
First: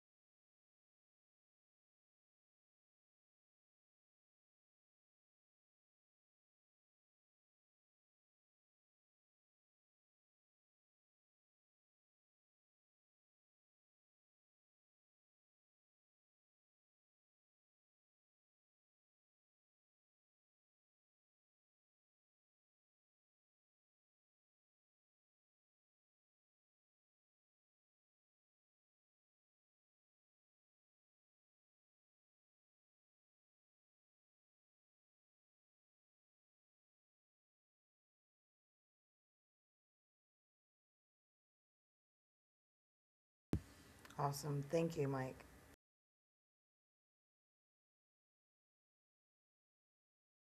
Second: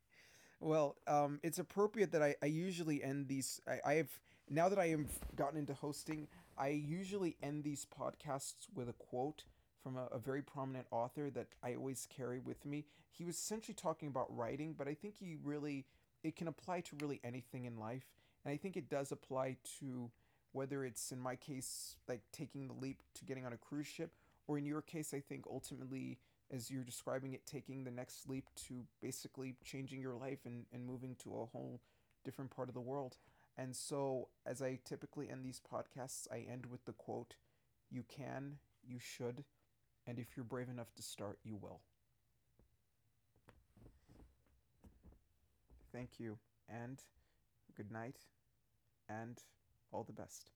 Well, it's appropriate that I usually end these. I have Now that I have gotten into hosting, I usually end these podcasts with a quote from a very prominent author that I always carry with me. He was essentially talking about writing, but I think he really it can apply to really anything in life, and I think it does apply to whether it's in my case, like taking the leap to getting on a cruise ship, or in your case, I think ultimately, as you're describing it, taking the next leap to basically changing your life and, moving to a whole different part of the world. And so, as I typically end these podcasts, I end with the quote: "You can, you should, and if you're brave enough to start, you will." Awesome. Thank you, Mike. Thank you, and good night, and all the best.